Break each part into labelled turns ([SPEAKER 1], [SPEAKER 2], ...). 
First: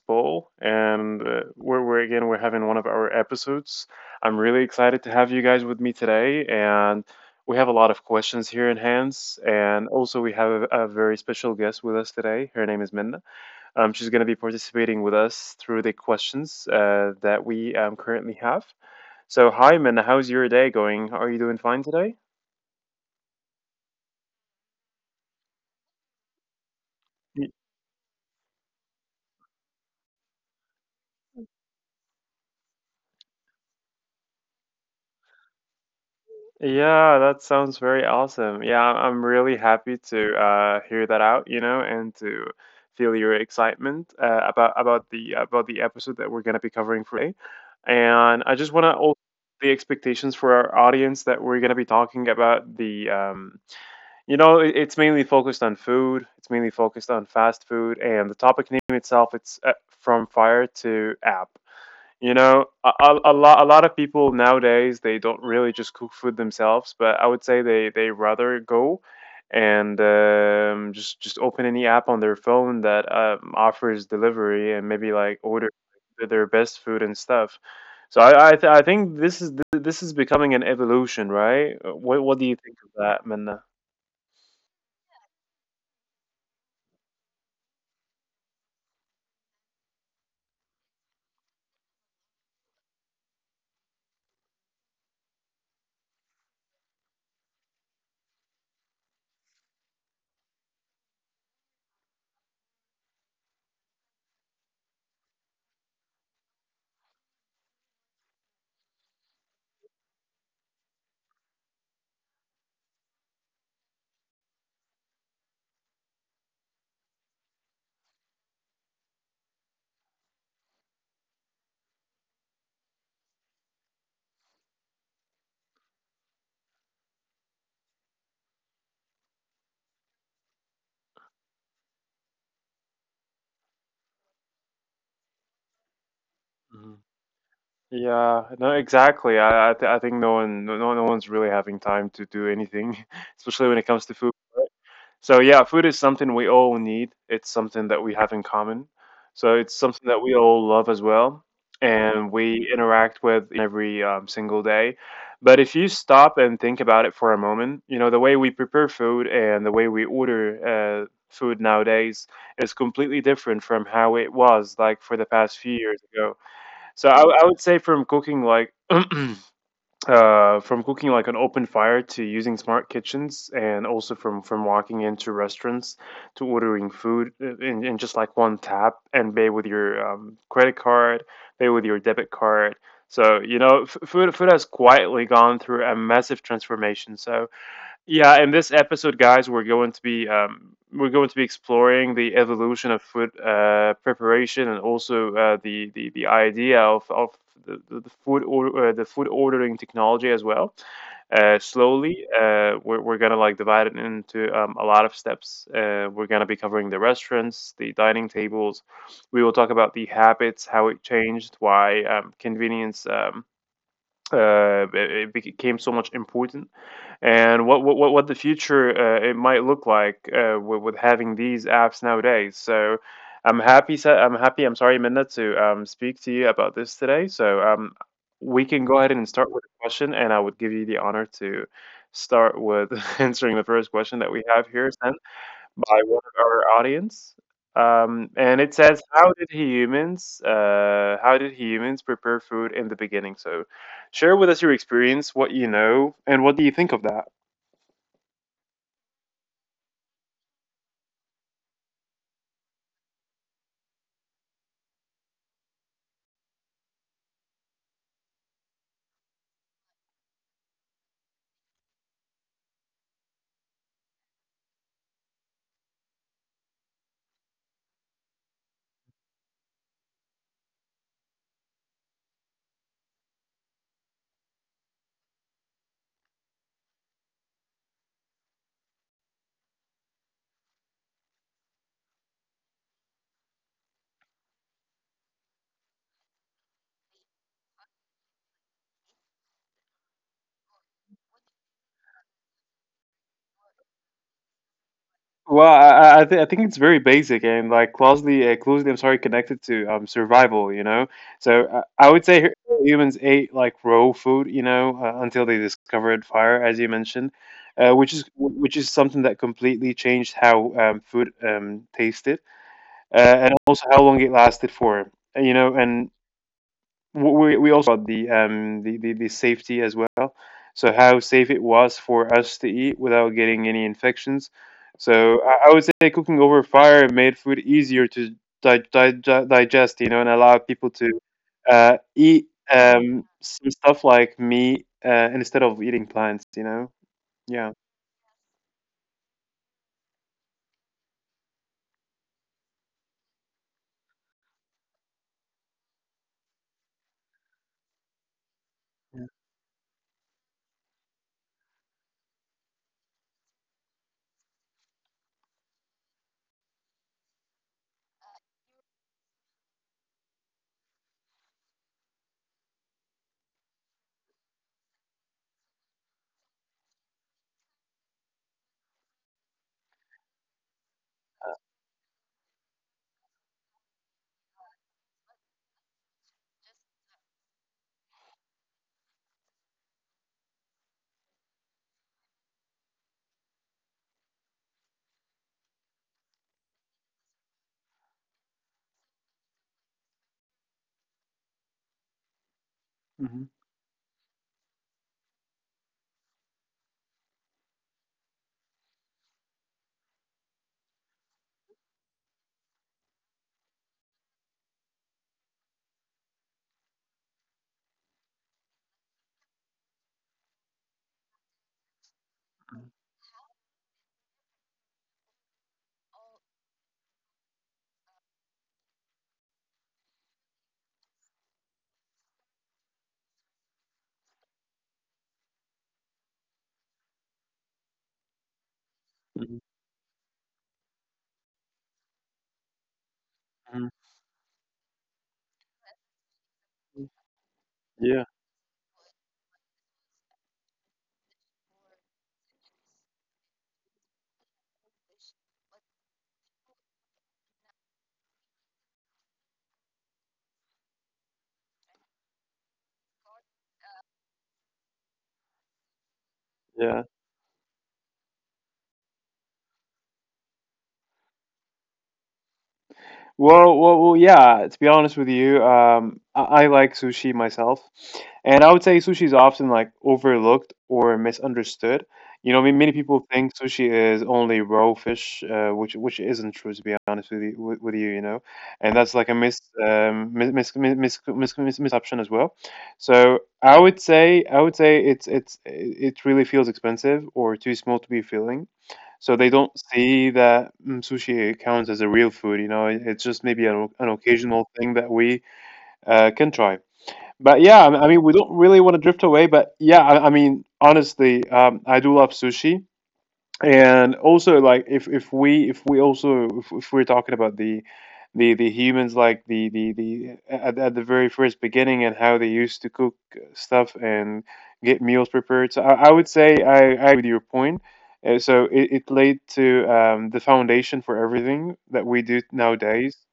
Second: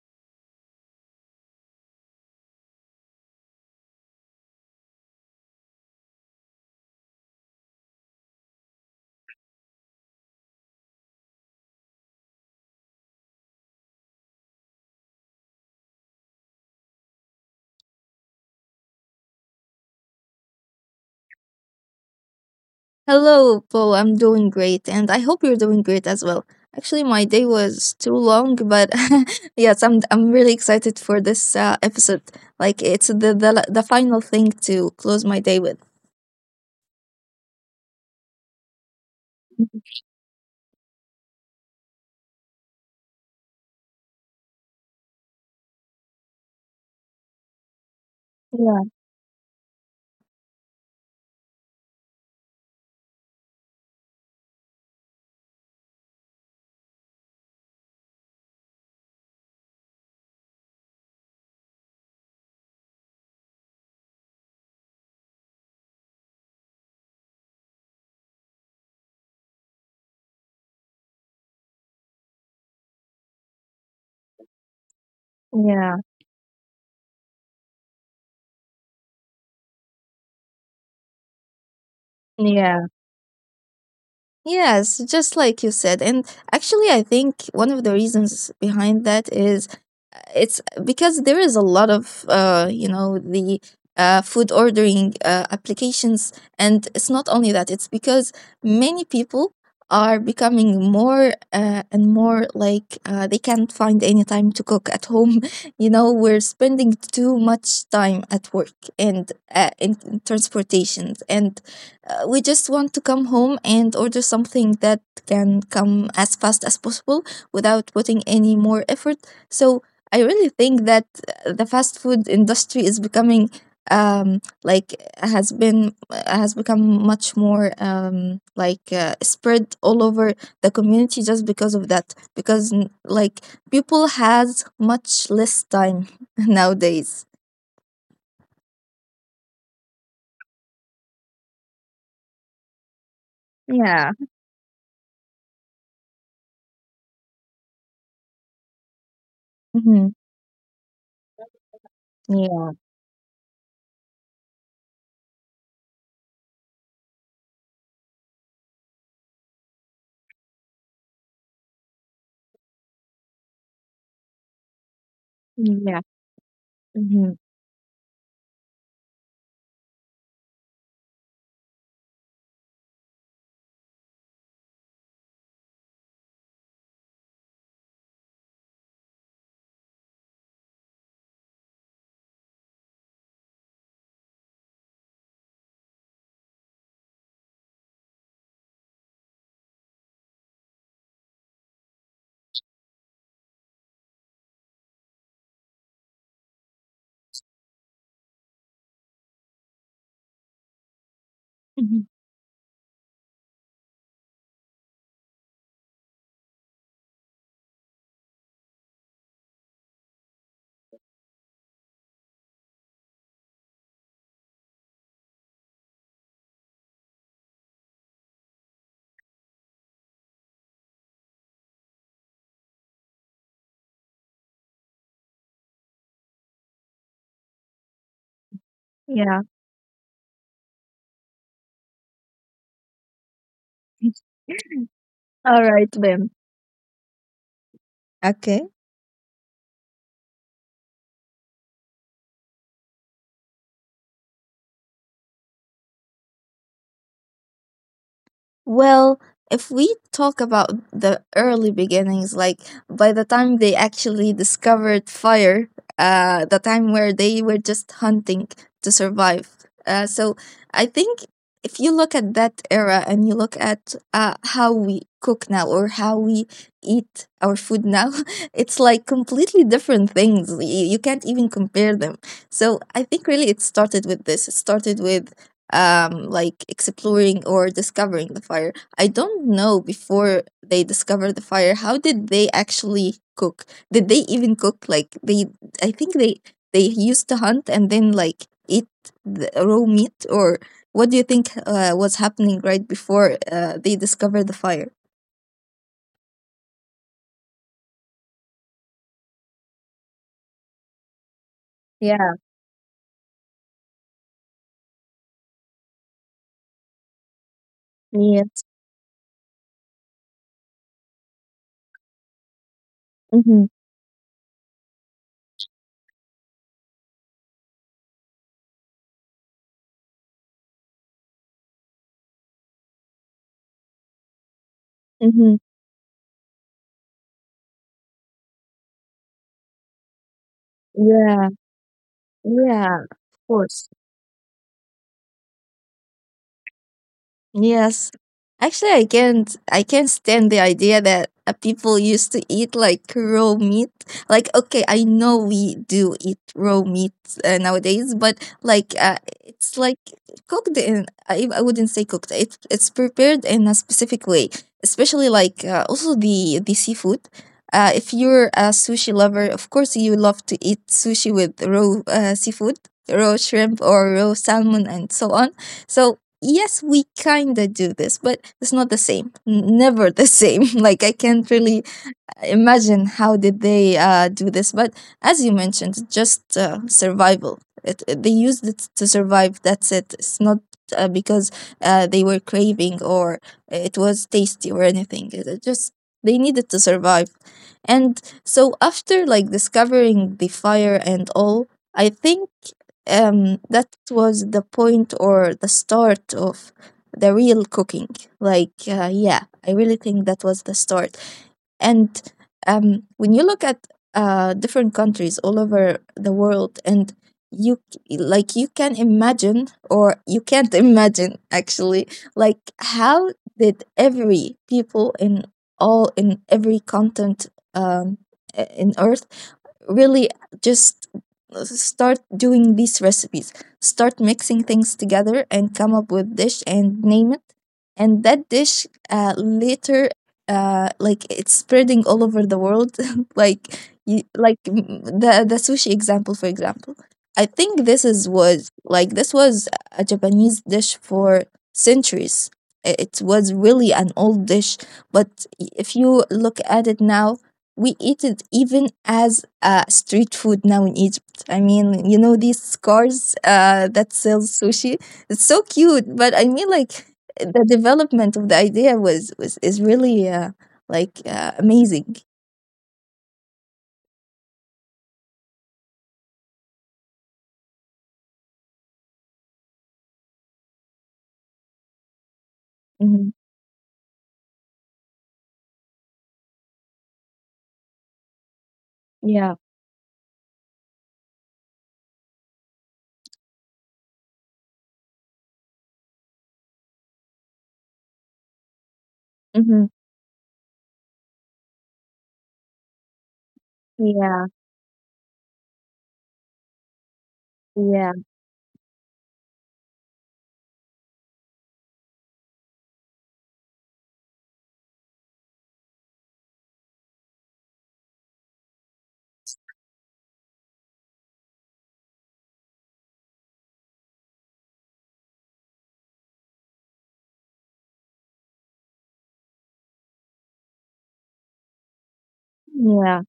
[SPEAKER 1] Paul, and we're having one of our episodes. I'm really excited to have you guys with me today, and we have a lot of questions here in hands, and also we have a very special guest with us today. Her name is Minna. She's going to be participating with us through the questions that we currently have. So, hi Minna, how's your day going? Are you doing fine today?
[SPEAKER 2] Hello, Paul. I'm doing great, and I hope you're doing great as well. Actually, my day was too long, but yes, I'm really excited for this episode. Like it's the final thing to close my day with.
[SPEAKER 1] Yeah, that sounds very awesome. Yeah, I'm really happy to hear that out, and to feel your excitement about the episode that we're gonna be covering for today. And I
[SPEAKER 2] Yeah,
[SPEAKER 1] just wanna also the expectations for our audience that we're gonna be talking about the it's mainly focused on food. It's mainly focused on fast food, and the topic name itself, it's from fire to app. You know, a lot of people nowadays they don't really just cook food themselves, but I would say they rather go and just open any app on their phone that offers delivery and maybe like order
[SPEAKER 2] yeah,
[SPEAKER 1] their best food and stuff. So I think this is becoming an evolution, right? What do you
[SPEAKER 2] yeah.
[SPEAKER 1] think of that, Minna?
[SPEAKER 2] Yes, just like you said. And actually, I think one of the reasons behind that is, it's because there is a lot of, the food ordering applications. And it's not only that, it's because many people are becoming more and more like they can't find any time to cook at home. We're spending too much time at work, and in transportations. And we just want to come home and order something that can come as fast as possible without putting any more effort. So I really think that the fast food industry is becoming like has become much more like spread all over the community, just because of that, because like people has much less time
[SPEAKER 1] Hmm.
[SPEAKER 2] nowadays.
[SPEAKER 1] Yeah, no, exactly. I think no one's really having time to do anything, especially when it
[SPEAKER 2] Yeah.
[SPEAKER 1] comes to food. So yeah, food is something we all need. It's something that we have in common. So it's
[SPEAKER 2] Hmm.
[SPEAKER 1] something that we all love as well, and
[SPEAKER 2] Yeah.
[SPEAKER 1] we interact with every single day. But if you stop and think about it for a moment, you know the way we prepare food and the way we order food nowadays is completely different from how it was like for the past few
[SPEAKER 2] Yeah.
[SPEAKER 1] years ago. So I,
[SPEAKER 2] Hmm.
[SPEAKER 1] I would say from cooking like from cooking like an open fire to using smart kitchens and also from walking into restaurants to ordering food in just like one tap and pay with your credit card pay with your debit card. So food has quietly gone through a massive transformation. So, yeah, in this episode, guys, we're going to be exploring the evolution of food preparation and also the idea of the food ordering technology as well.
[SPEAKER 2] Mhm.
[SPEAKER 1] Slowly, we're gonna like divide it into a lot of steps. We're gonna be covering the restaurants, the dining tables. We will talk about the habits, how it changed, why convenience it became so much important and what the future it might look like with having these apps nowadays. So I'm happy. I'm happy. I'm sorry, Minna, to speak to you about this today. So we can go ahead and start
[SPEAKER 2] Yeah.
[SPEAKER 1] with a question, and I would give you the honor to start with answering the first question that we have here
[SPEAKER 2] All
[SPEAKER 1] by
[SPEAKER 2] right
[SPEAKER 1] one of
[SPEAKER 2] then.
[SPEAKER 1] our audience. And
[SPEAKER 2] Okay.
[SPEAKER 1] it says, "How did humans? How did humans prepare food in the beginning?" So, share with us your experience, what you know, and what do you think of that?
[SPEAKER 2] Well, if we talk about the early beginnings, like by the time they actually discovered fire, the time where they were just hunting to survive. So I think, if you look at that era and you look at how we cook now or how we eat our food now, it's like completely different things. You can't even compare them. So I think really it started with this. It started with like exploring or discovering the fire. I don't know, before they discovered the fire, how did they actually cook? Did they even cook? Like, they I think they used to hunt and then like eat the raw meat, or what do you think was happening right before they discovered the fire?
[SPEAKER 1] Well, I think it's very basic and like closely, I'm sorry, connected to survival. You know, so I would
[SPEAKER 2] Yeah.
[SPEAKER 1] say humans ate like raw food. You know, until they discovered fire, as you mentioned, which is
[SPEAKER 2] Yes.
[SPEAKER 1] which is something that completely changed how food tasted and
[SPEAKER 2] Mm-hmm.
[SPEAKER 1] also how long it lasted for. And we also got the safety as well, so how safe it was for us to eat without getting any infections. So
[SPEAKER 2] Mm-hmm.
[SPEAKER 1] I would say cooking over fire made food easier to digest, and allow people to
[SPEAKER 2] Yeah,
[SPEAKER 1] eat
[SPEAKER 2] yeah, of
[SPEAKER 1] some
[SPEAKER 2] course.
[SPEAKER 1] stuff like meat, instead of eating plants. Yeah.
[SPEAKER 2] Yes. Actually, I can't stand the idea that people used to eat like raw meat. Like, okay, I know we do eat raw meat nowadays, but like
[SPEAKER 1] Yeah.
[SPEAKER 2] it's like cooked in. I wouldn't say cooked. It's prepared in a specific way, especially like also the seafood. If you're a sushi lover, of course you love to eat sushi with raw seafood, raw shrimp or raw salmon and so on. So yes, we kind of do this, but it's not the same. Never the same. Like, I can't really imagine how did they do this. But as you mentioned, just survival, they used it to survive. That's it. It's not because they were craving or it was tasty or anything. It just they needed to survive. And so after like discovering the fire and all, I think
[SPEAKER 1] Hmm.
[SPEAKER 2] that was the point or the start of the real cooking. Like, yeah, I really think that was the start. And when you look at different countries all over the world, and like you can imagine, or you can't imagine actually, like how did every people in all in every continent um in earth really just start doing these recipes, start mixing things together and come up with dish and name it. And that dish
[SPEAKER 1] Hmm.
[SPEAKER 2] later, like it's spreading all over the world. Like,
[SPEAKER 1] Hmm.
[SPEAKER 2] like the sushi example, for example, I think this is
[SPEAKER 1] Yeah.
[SPEAKER 2] was like this was a Japanese dish for centuries. It was really an old dish, but if you look at it now, we eat it even as street food now in Egypt. I mean, you know these cars that sell sushi. It's so cute, but I mean, like
[SPEAKER 1] Yeah.
[SPEAKER 2] the development of the idea was is really like amazing.
[SPEAKER 1] Well, well, well, yeah. To be honest with you, I like sushi myself, and I would say sushi is often like overlooked or misunderstood. You know, I mean, many
[SPEAKER 2] Hmm.
[SPEAKER 1] people think sushi is only raw fish, which isn't true. To be honest with you, and that's like a
[SPEAKER 2] Yeah.
[SPEAKER 1] misoption as well. So I would say it really feels expensive or too small to be filling, so they don't
[SPEAKER 2] Hmm.
[SPEAKER 1] see that sushi counts as a real food. You know, it's just maybe an
[SPEAKER 2] Yeah.
[SPEAKER 1] occasional thing that we can try. But yeah, I
[SPEAKER 2] Yeah.
[SPEAKER 1] mean, we don't really want to drift away. But yeah, I mean, honestly, I do love sushi, and also like if we're talking about the humans, like at the very first beginning and how they used to cook stuff and get meals prepared, so I would say I agree with your point. So it laid to the foundation for everything that we do nowadays,
[SPEAKER 2] Yeah.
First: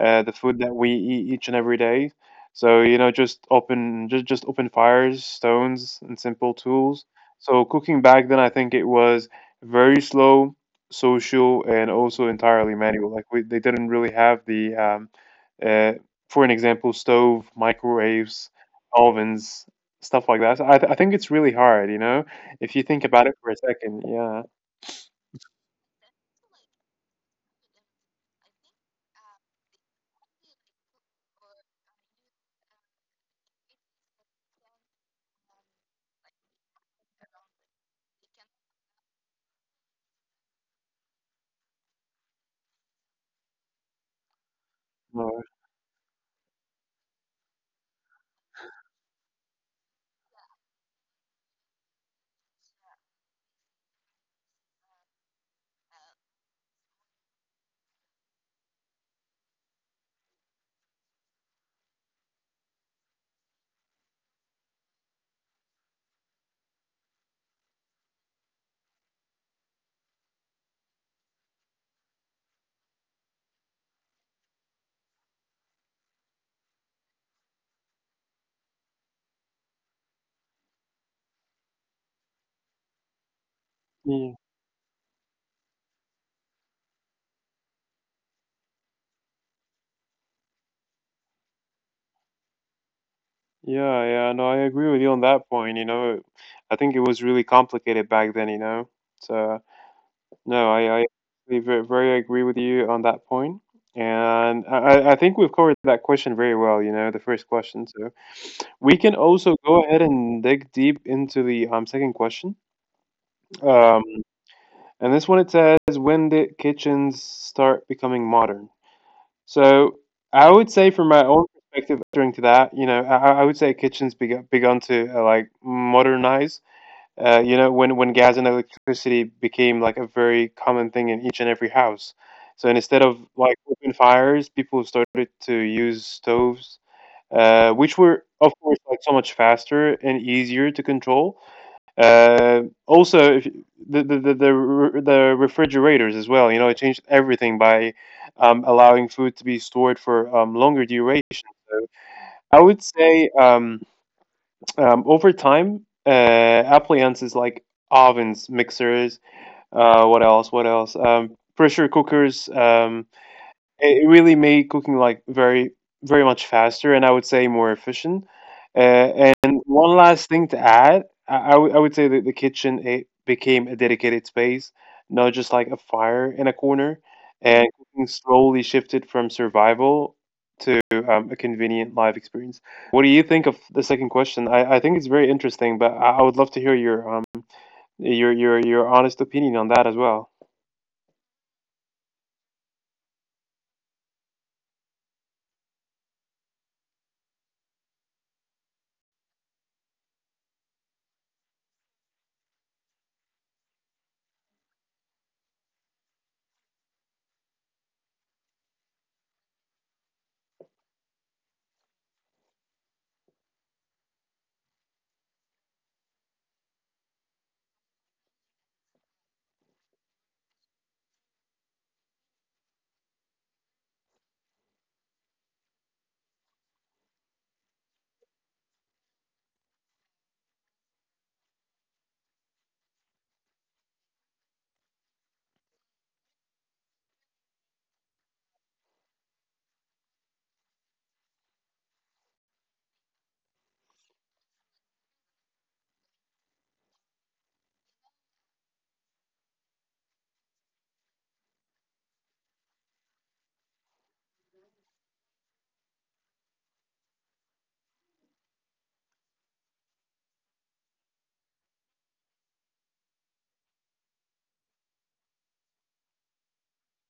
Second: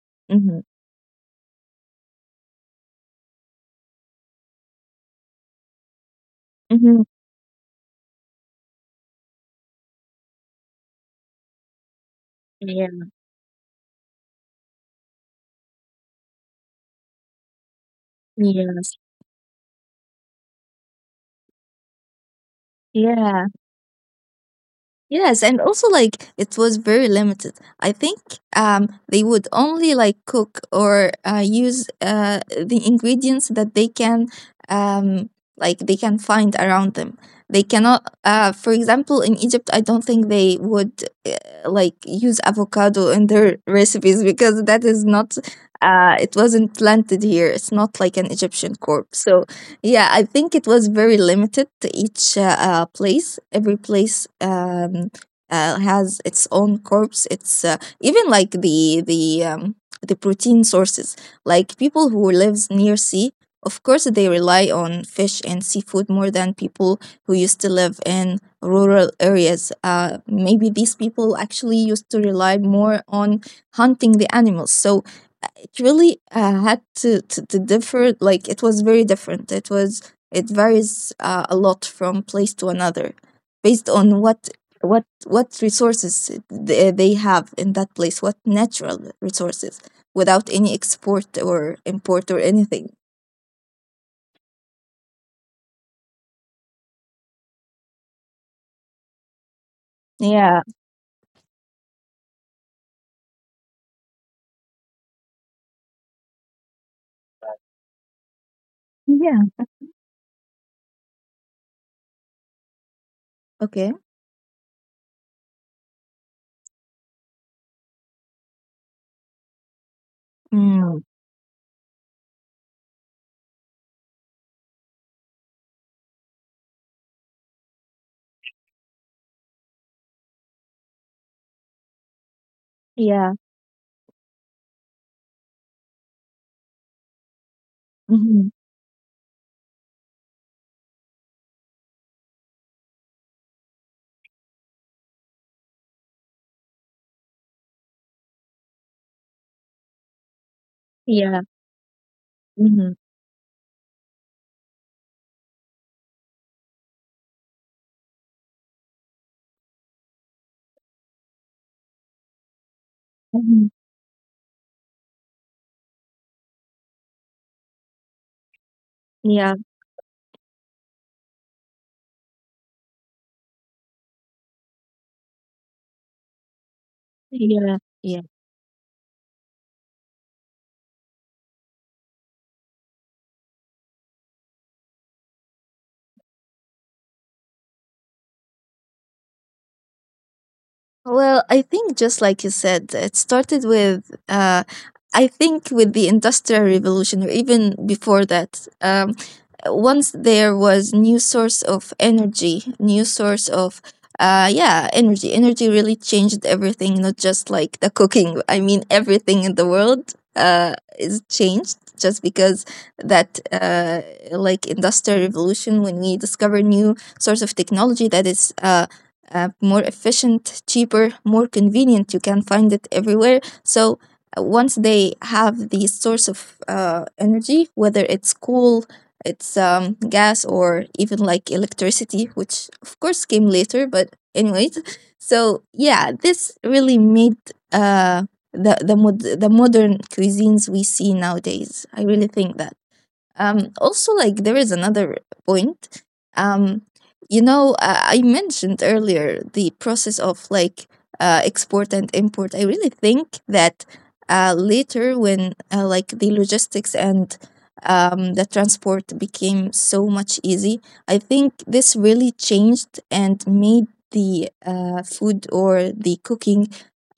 [SPEAKER 1] the food
[SPEAKER 2] Hmm.
[SPEAKER 1] that we eat each and every day. So, just open fires, stones, and simple
[SPEAKER 2] Hmm.
[SPEAKER 1] tools. So cooking back then, I think it was very slow, social, and also entirely
[SPEAKER 2] Yeah.
[SPEAKER 1] manual. Like they didn't really have uh, for an example, stove, microwaves,
[SPEAKER 2] Yes.
[SPEAKER 1] ovens, stuff like that. So I think it's really hard, you know, if you think about it
[SPEAKER 2] Yeah.
[SPEAKER 1] for a second. Yeah.
[SPEAKER 2] Yes, and also like it was very limited. I think they would only like cook or use the ingredients that they can um like they can find around them. They cannot, for example, in Egypt I don't think they would like use avocado in their recipes, because that is not,
[SPEAKER 1] No.
[SPEAKER 2] it wasn't planted here. It's not like an Egyptian crop. So yeah, I think it was very limited to each place. Every place has its own corps. It's even like the protein sources. Like, people who lives near sea, of course, they rely on fish and seafood more than people who used to live in rural areas. Maybe these people actually used to rely more on hunting the animals. So it really had to differ. Like, it was very different. It varies a lot from place to another, based on
[SPEAKER 1] Yeah.
[SPEAKER 2] what resources they have in that place, what natural resources, without any export or import or anything.
[SPEAKER 1] Yeah, yeah, no, I agree with you on that point. You know, I think it was really complicated back then. So, no, I
[SPEAKER 2] Yeah,
[SPEAKER 1] actually very agree with you on that point. And I think we've covered that question very well, the first question. So, we can also
[SPEAKER 2] yeah.
[SPEAKER 1] go ahead and dig deep into the second question. Um,
[SPEAKER 2] Okay.
[SPEAKER 1] and this one it says, When did kitchens start becoming modern? So I would say, from my
[SPEAKER 2] Mm.
[SPEAKER 1] own perspective, during to that, I would say kitchens begun to like modernize. When gas and electricity became like a very common thing in each and every house. So instead of like
[SPEAKER 2] Yeah.
[SPEAKER 1] open fires, people started to use stoves, which were of
[SPEAKER 2] Hmm.
[SPEAKER 1] course like so much faster and easier to control. Also, if you- the, re- the refrigerators as well. You know, it changed everything by allowing food to be stored for longer duration.
[SPEAKER 2] Yeah.
[SPEAKER 1] So I would
[SPEAKER 2] Hmm.
[SPEAKER 1] say over time, appliances like ovens, mixers, what else? What else? Pressure cookers.
[SPEAKER 2] Hmm.
[SPEAKER 1] It really made cooking like very, very much faster, and I would say more efficient. Uh,
[SPEAKER 2] Yeah,
[SPEAKER 1] and one last thing to add, I would say that the kitchen, it became a dedicated space, not just like a fire in a corner. And cooking
[SPEAKER 2] yeah.
[SPEAKER 1] slowly shifted from survival to a convenient life experience. What do you think of the second question? I think it's very interesting, but I would love to hear your your honest opinion on that as well.
[SPEAKER 2] Well, I think, just like you said, it started with, I think, with the Industrial Revolution, or even before that. Once there was new source of energy, new source of, yeah, energy. Energy really changed everything, not just like the cooking. I mean, everything in the world is changed just because that, like, industrial revolution, when we discover new source of technology that is more efficient, cheaper, more convenient. You can find it everywhere. So once they have the source of energy, whether it's coal, it's gas, or even like electricity, which of course came later, but anyways. So yeah, this really made uh, the modern cuisines we see nowadays. I really think that. Also, like, there is another point. Um, I mentioned earlier the process of like export and import. I really think that later, when like the logistics and the transport became so much easy, I think this really changed and made the food, or the cooking,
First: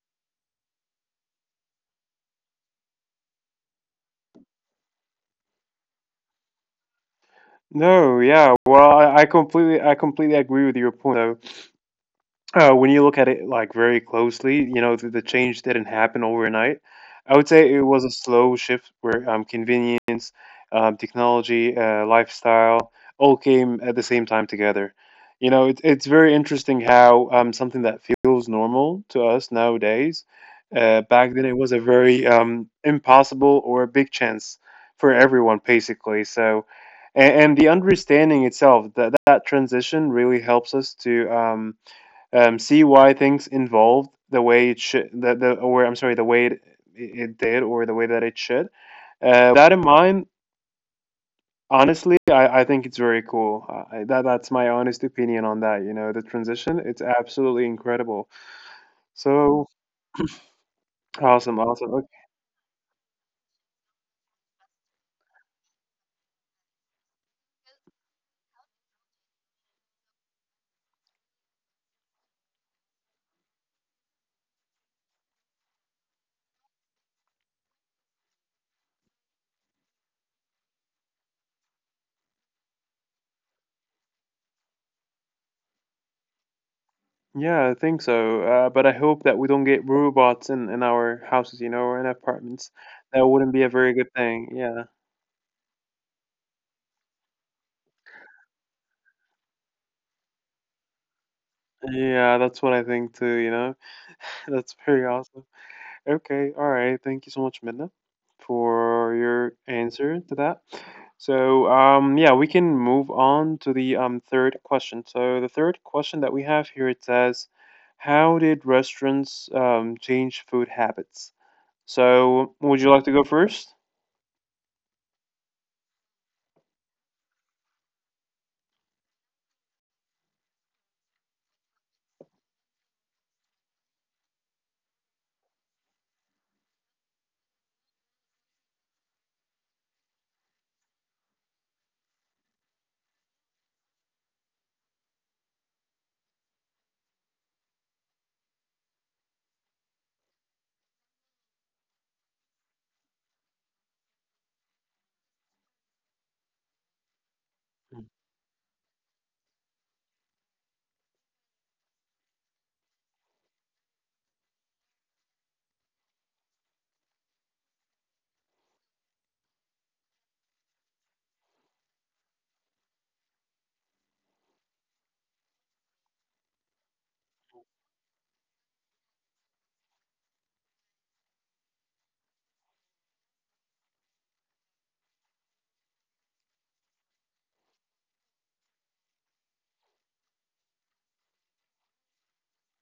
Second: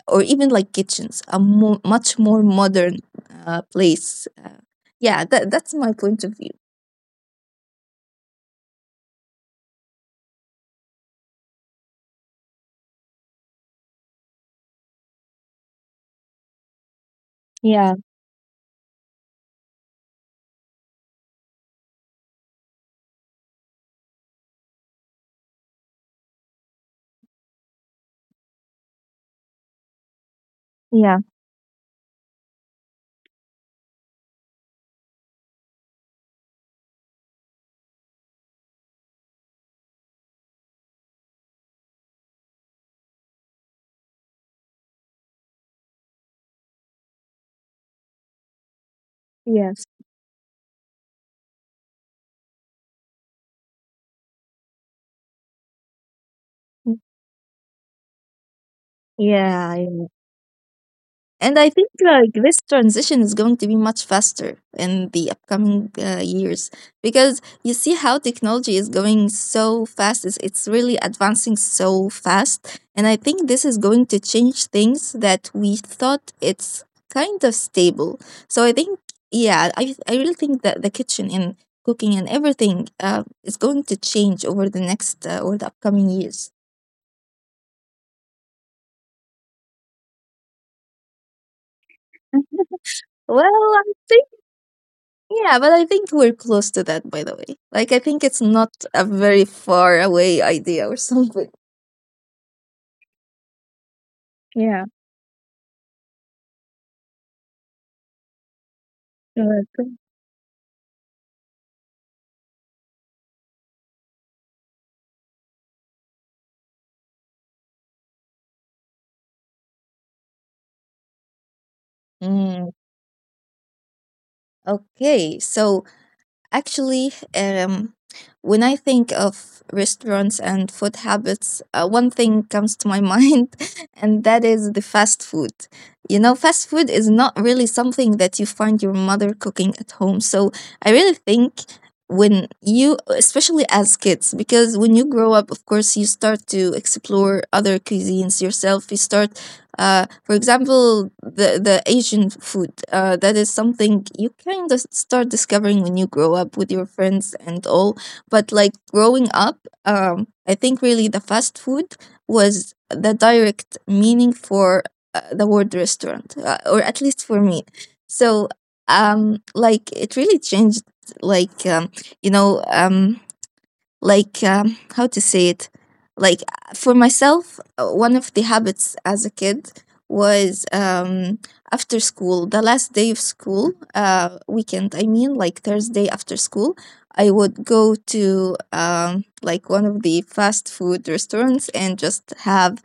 [SPEAKER 2] or even like kitchens, a much more modern place. That's my point of view.
[SPEAKER 1] No, yeah. Well, I completely agree with your point, though. When you look at it like very closely, the change didn't happen overnight. I would say it
[SPEAKER 2] Yeah,
[SPEAKER 1] was a slow shift where convenience, technology, lifestyle all came at the same time together. You know, it's very interesting how something that feels normal to us nowadays,
[SPEAKER 2] yeah,
[SPEAKER 1] back then it was a very impossible or a big chance for everyone, basically. So, and the understanding itself that that transition really helps us to. See why things involved the way it should, or I'm sorry, the way it did, or the way that it should. That
[SPEAKER 2] yes.
[SPEAKER 1] in mind, honestly, I think it's very cool. I, that that's my honest opinion on that. You know, the transition, it's absolutely incredible. So
[SPEAKER 2] Yeah.
[SPEAKER 1] awesome,
[SPEAKER 2] And I
[SPEAKER 1] awesome.
[SPEAKER 2] think
[SPEAKER 1] Okay.
[SPEAKER 2] like this transition is going to be much faster in the upcoming years, because you see how technology is going so fast. It's really advancing so fast. And I think this is going to change things that we thought it's kind of stable. So I think, yeah, I really think that the kitchen and cooking and everything is going to change over the next, or the upcoming years.
[SPEAKER 1] Yeah, I think so. But I hope that we don't get robots in our houses, or in apartments. That
[SPEAKER 2] Well,
[SPEAKER 1] wouldn't be a very good
[SPEAKER 2] I
[SPEAKER 1] thing. Yeah,
[SPEAKER 2] yeah, but I think we're close to that, by the way. Like, I think it's not a very far away idea or something.
[SPEAKER 1] yeah, that's what I think too. You know, that's
[SPEAKER 2] Yeah.
[SPEAKER 1] very awesome. Okay, all right. Thank you so much, Minna, for
[SPEAKER 2] You're
[SPEAKER 1] your
[SPEAKER 2] welcome.
[SPEAKER 1] answer to that. So, we can move on to the third question. So, the third question that we have here it says, "How did restaurants change food habits?" So,
[SPEAKER 2] Mm.
[SPEAKER 1] would you like to go first?
[SPEAKER 2] Okay. So actually, when I think of restaurants and food habits, one thing comes to my mind, and that is the fast food. You know, fast food is not really something that you find your mother cooking at home. So I really think, when you, especially as kids, because when you grow up, of course, you start to explore other cuisines yourself. You start, for example, the Asian food, that is something you kind of start discovering when you grow up with your friends and all.
[SPEAKER 1] Mm.
[SPEAKER 2] But like growing up, I think really the fast food was the direct meaning for the word restaurant, or at least for me. So like, it really changed, like, you know um like, how to say it, like, for myself, one of the habits as a kid was, after school, the last day of school, weekend, I mean, like Thursday, after school, I would go to, like, one of the fast food restaurants and just have,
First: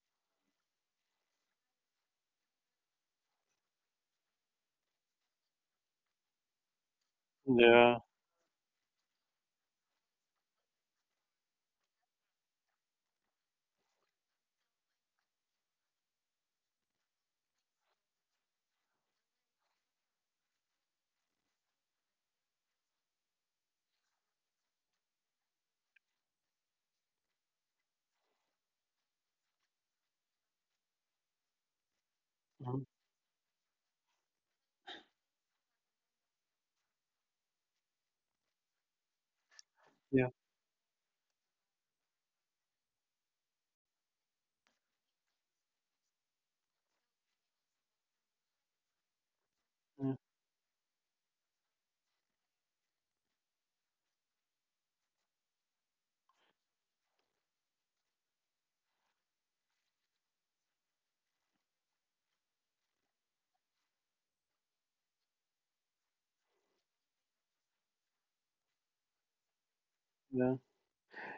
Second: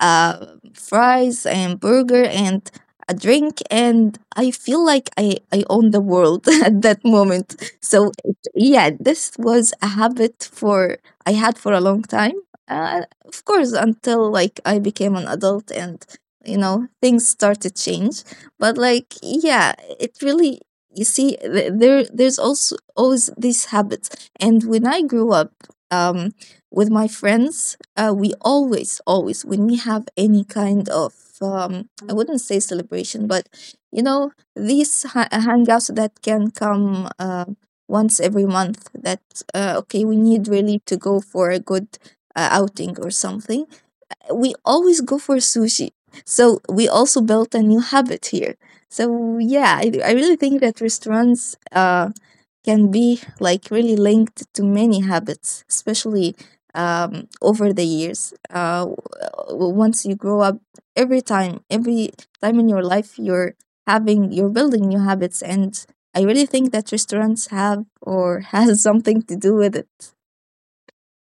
[SPEAKER 2] uh, fries and burger and a drink, and I feel like I own the world at that moment.
[SPEAKER 1] Yeah.
[SPEAKER 2] So yeah, this was a habit for I had for a long time. Of course, until like I became an adult, and things started change. But like, yeah, it really, you see, there's also always these habits. And when I grew up, um with my friends, we always, always, when we have any kind of, I wouldn't say
[SPEAKER 1] Mhm.
[SPEAKER 2] celebration, but, these hangouts that can come once every month. That Okay, we
[SPEAKER 1] Yeah.
[SPEAKER 2] need really to go for a good outing or something. We always go for sushi, so we also built a new habit here. So yeah, I really think that restaurants can be like really linked to many habits, especially over the years. Once you grow up, every time in your life, you're building new habits, and I really think that restaurants have or has something to do with it.
[SPEAKER 1] Yeah.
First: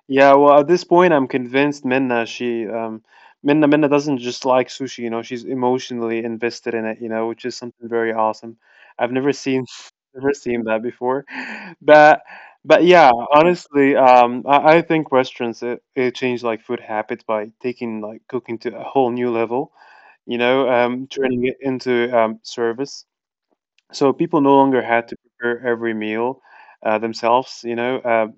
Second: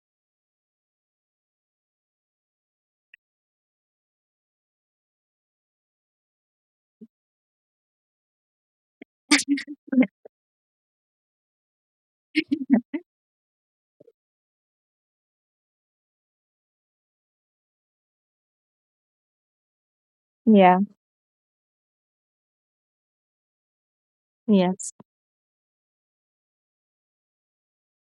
[SPEAKER 1] Yeah, well, at this point, I'm convinced Minna, Minna doesn't just like sushi, you know, she's emotionally invested in it, you know, which is something very awesome. I've never seen, never seen that before, but, but yeah, honestly, I think restaurants it, it change like food habits by taking like cooking to a whole new level, you know,
[SPEAKER 2] Yeah.
[SPEAKER 1] um, turning it into service. So people no longer had to
[SPEAKER 2] Yes.
[SPEAKER 1] prepare every meal themselves, you know.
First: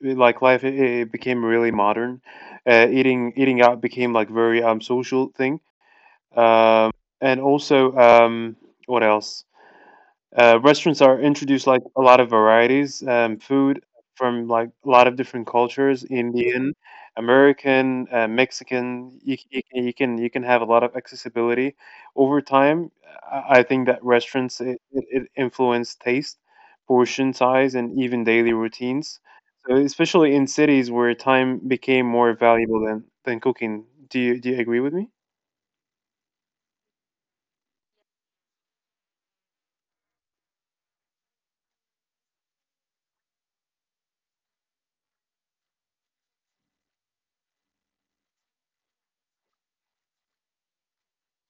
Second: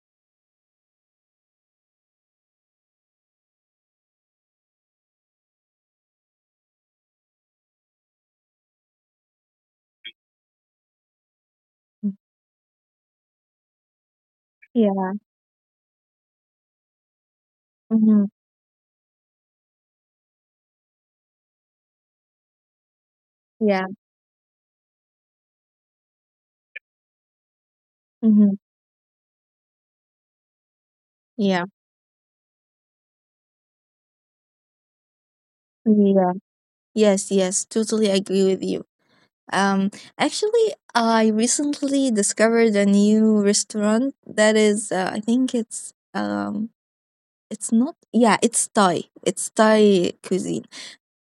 [SPEAKER 1] Like life it, it became really modern, eating out became like very social thing, um and also what else restaurants are introduced like a lot of varieties food from like a lot of
[SPEAKER 2] Yeah.
[SPEAKER 1] different cultures, indian, american,
[SPEAKER 2] hmm
[SPEAKER 1] mexican. You can you can have a lot of accessibility over time. I think that
[SPEAKER 2] Yeah.
[SPEAKER 1] restaurants it, it, it influence taste, portion size, and even daily
[SPEAKER 2] hmm
[SPEAKER 1] routines. So, especially in cities where time became
[SPEAKER 2] Yeah.
[SPEAKER 1] more valuable than cooking. Do you agree with me?
[SPEAKER 2] Yeah. Yes. Yes, totally agree with you. Um, Actually, I recently discovered a new restaurant that is, I think it's not, yeah, it's Thai. It's Thai cuisine.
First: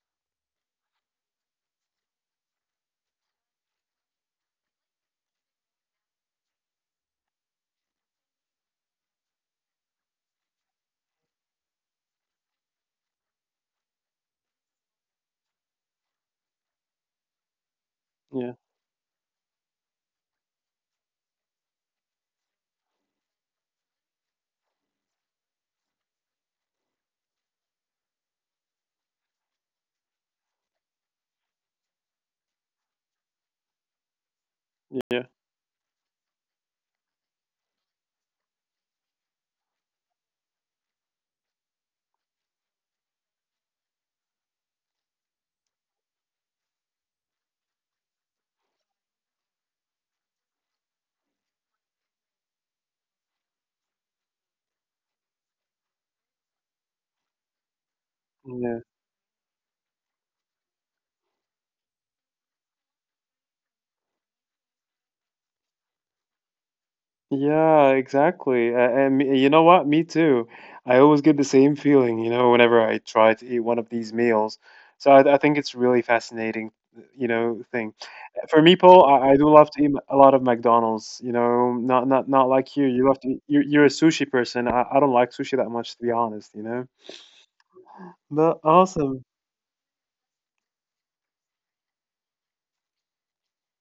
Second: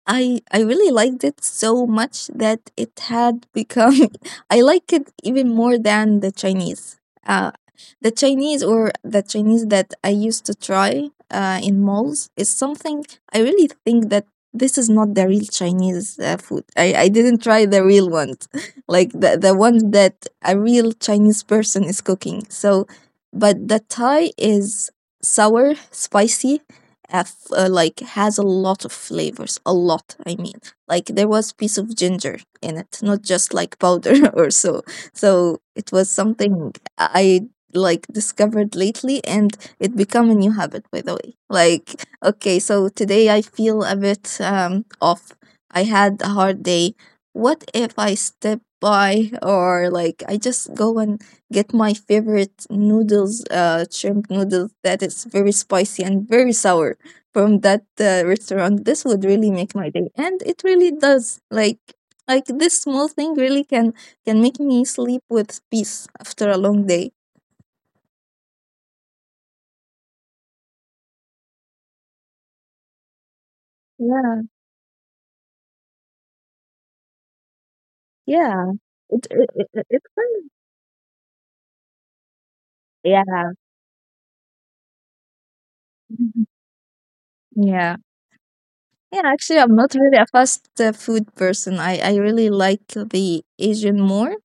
[SPEAKER 2] I really liked it so much that it had become I like it even more than the Chinese. Uh, the Chinese or the Chinese that I used to try in malls is something I really think that this is not the real Chinese food. I didn't try the real ones,
[SPEAKER 1] Yeah,
[SPEAKER 2] like the ones that a real Chinese person is cooking. So, but the Thai is sour, spicy, like has a lot of flavors, a lot, I mean, like there was piece of ginger in it, not just like powder or so. So
[SPEAKER 1] yeah,
[SPEAKER 2] it was something I like discovered lately, and it become a new habit. By the way, like, okay, so today I feel a bit off. I had a hard day. What if I step by, or like I just go and get my favorite noodles, shrimp noodles that is very spicy and very sour from that restaurant. This would
[SPEAKER 1] yeah.
[SPEAKER 2] really make my day, and it really does. Like this small thing really can make me sleep with peace after a long day.
[SPEAKER 1] Yeah, exactly. You know what? Me too. I always get the same feeling, you know, whenever I try to eat one
[SPEAKER 2] Yeah,
[SPEAKER 1] of these meals. So I think it's really fascinating, you know, thing.
[SPEAKER 2] yeah.
[SPEAKER 1] For me, Paul, I
[SPEAKER 2] It's
[SPEAKER 1] do
[SPEAKER 2] kind
[SPEAKER 1] love to
[SPEAKER 2] of,
[SPEAKER 1] eat a lot of McDonald's, you know, not like you.
[SPEAKER 2] yeah.
[SPEAKER 1] You love to eat, you're a sushi person. I don't like sushi that
[SPEAKER 2] Mhm.
[SPEAKER 1] much, to be honest, you know.
[SPEAKER 2] Yeah. Yeah,
[SPEAKER 1] But
[SPEAKER 2] actually, I'm
[SPEAKER 1] awesome.
[SPEAKER 2] not really a fast food person. I really like the Asian more,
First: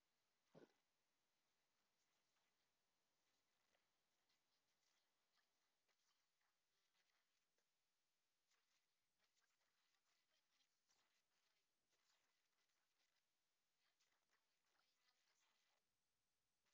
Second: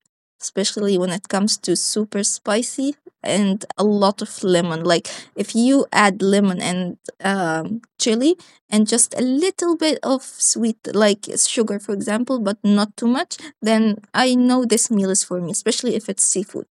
[SPEAKER 2] especially when it comes to super spicy and a lot of lemon. Like, if you add lemon and chili and just a little bit of sweet, like sugar, for example, but not too much, then I know this meal is for me, especially if it's seafood.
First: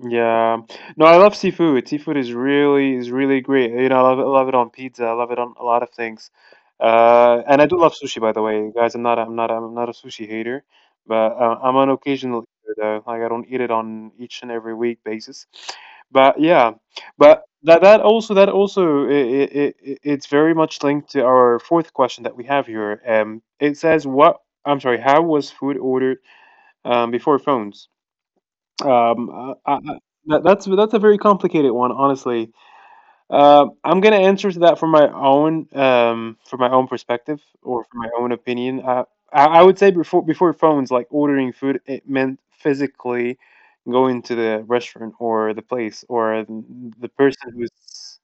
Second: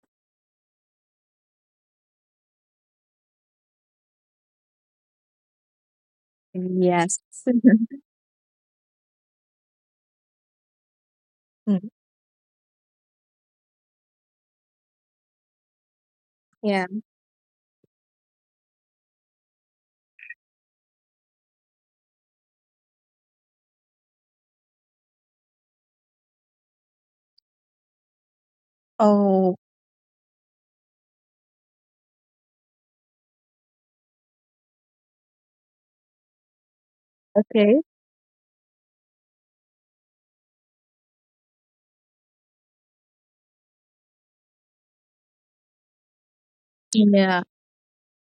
[SPEAKER 1] Yeah. No, I love seafood. Seafood is really great. You know, I love it on pizza. I love it on a lot of things.
[SPEAKER 2] Yes.
[SPEAKER 1] And I do love sushi, by the way, guys. I'm not a sushi hater, but I'm
[SPEAKER 2] Mm.
[SPEAKER 1] an occasional eater though. Like I don't eat it on each and every week basis. But yeah,
[SPEAKER 2] Yeah.
[SPEAKER 1] but that also it's very much linked to our fourth question that we have here. It says what, I'm sorry, how was food ordered before phones? Um, uh,
[SPEAKER 2] Oh,
[SPEAKER 1] I, I, that's that's a very complicated one, honestly. I'm gonna answer to that from my own perspective
[SPEAKER 2] okay.
[SPEAKER 1] or from my own opinion. I would say before phones, like ordering food, it meant physically going to the restaurant or the place or the
[SPEAKER 2] Yeah.
[SPEAKER 1] person who's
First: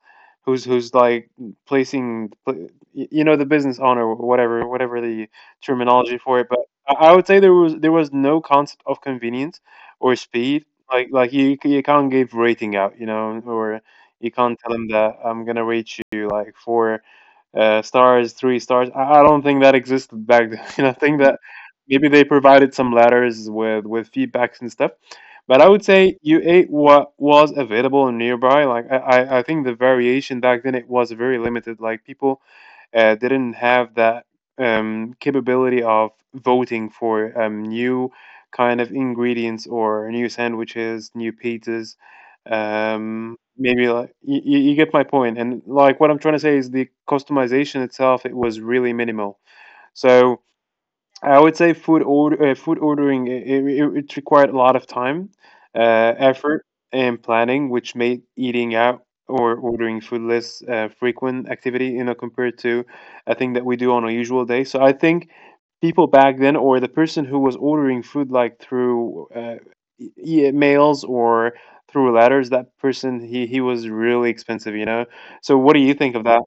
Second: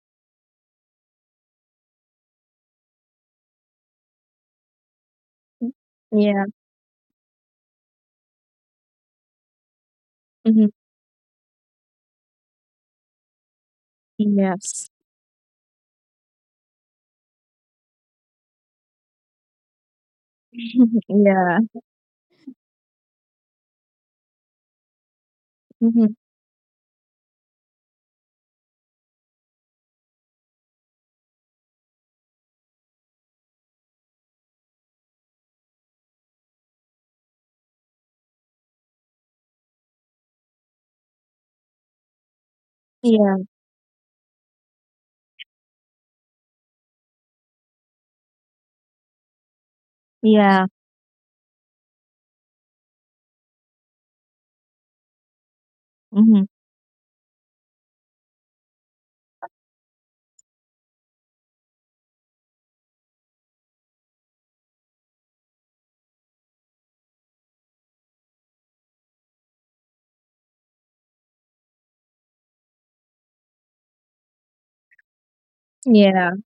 [SPEAKER 1] who's who's like placing pla- y- you know, the business owner or whatever, whatever the terminology for
[SPEAKER 2] Yeah.
[SPEAKER 1] it. But I would say there was no concept of convenience or
[SPEAKER 2] hmm
[SPEAKER 1] speed. Like you can't give rating out, you know, or you can't tell him
[SPEAKER 2] Yes.
[SPEAKER 1] that I'm gonna rate you like four stars, three stars. I don't think that existed back then. You know, I think that
[SPEAKER 2] Yeah.
[SPEAKER 1] maybe they provided some letters with feedbacks and stuff. But I would say
[SPEAKER 2] Mhm.
[SPEAKER 1] you ate what was available and nearby. Like I think the variation back then it was very limited. Like people didn't have that capability of voting for new kind of ingredients or new sandwiches, new pizzas.
[SPEAKER 2] Yeah.
[SPEAKER 1] Maybe like you get my point. And like what I'm trying to say is the customization itself, it was really minimal. So
[SPEAKER 2] Yeah.
[SPEAKER 1] I would say food ordering, it required a lot of time,
[SPEAKER 2] Mhm.
[SPEAKER 1] effort, and planning, which made eating out or ordering food less frequent activity. You know, compared to a thing that we do on a usual day. So I think people back then, or the person who was ordering food like through mails or through letters, that person he was really expensive. You know. So what do you think of
[SPEAKER 2] Yeah.
[SPEAKER 1] that?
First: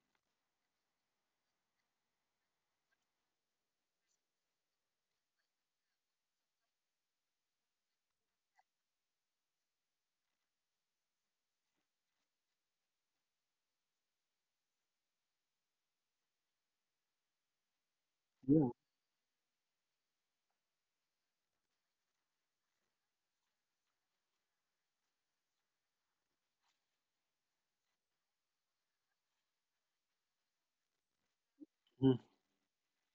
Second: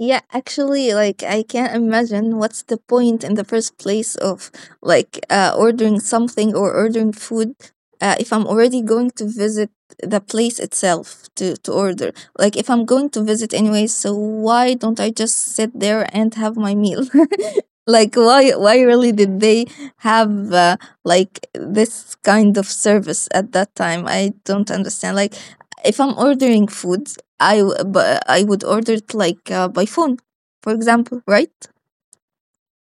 [SPEAKER 2] Yeah, actually, like I can't imagine what's the point in the first place of like ordering something or ordering food if I'm already going to visit the place itself to order. Like if I'm going to visit anyway, so why don't I just sit there and have my meal? Like, why
[SPEAKER 1] Yeah.
[SPEAKER 2] why really did they have like this kind of service at that time? I don't understand. Like, if I'm ordering food, but I would order it like by phone, for example, right?
[SPEAKER 1] Mm.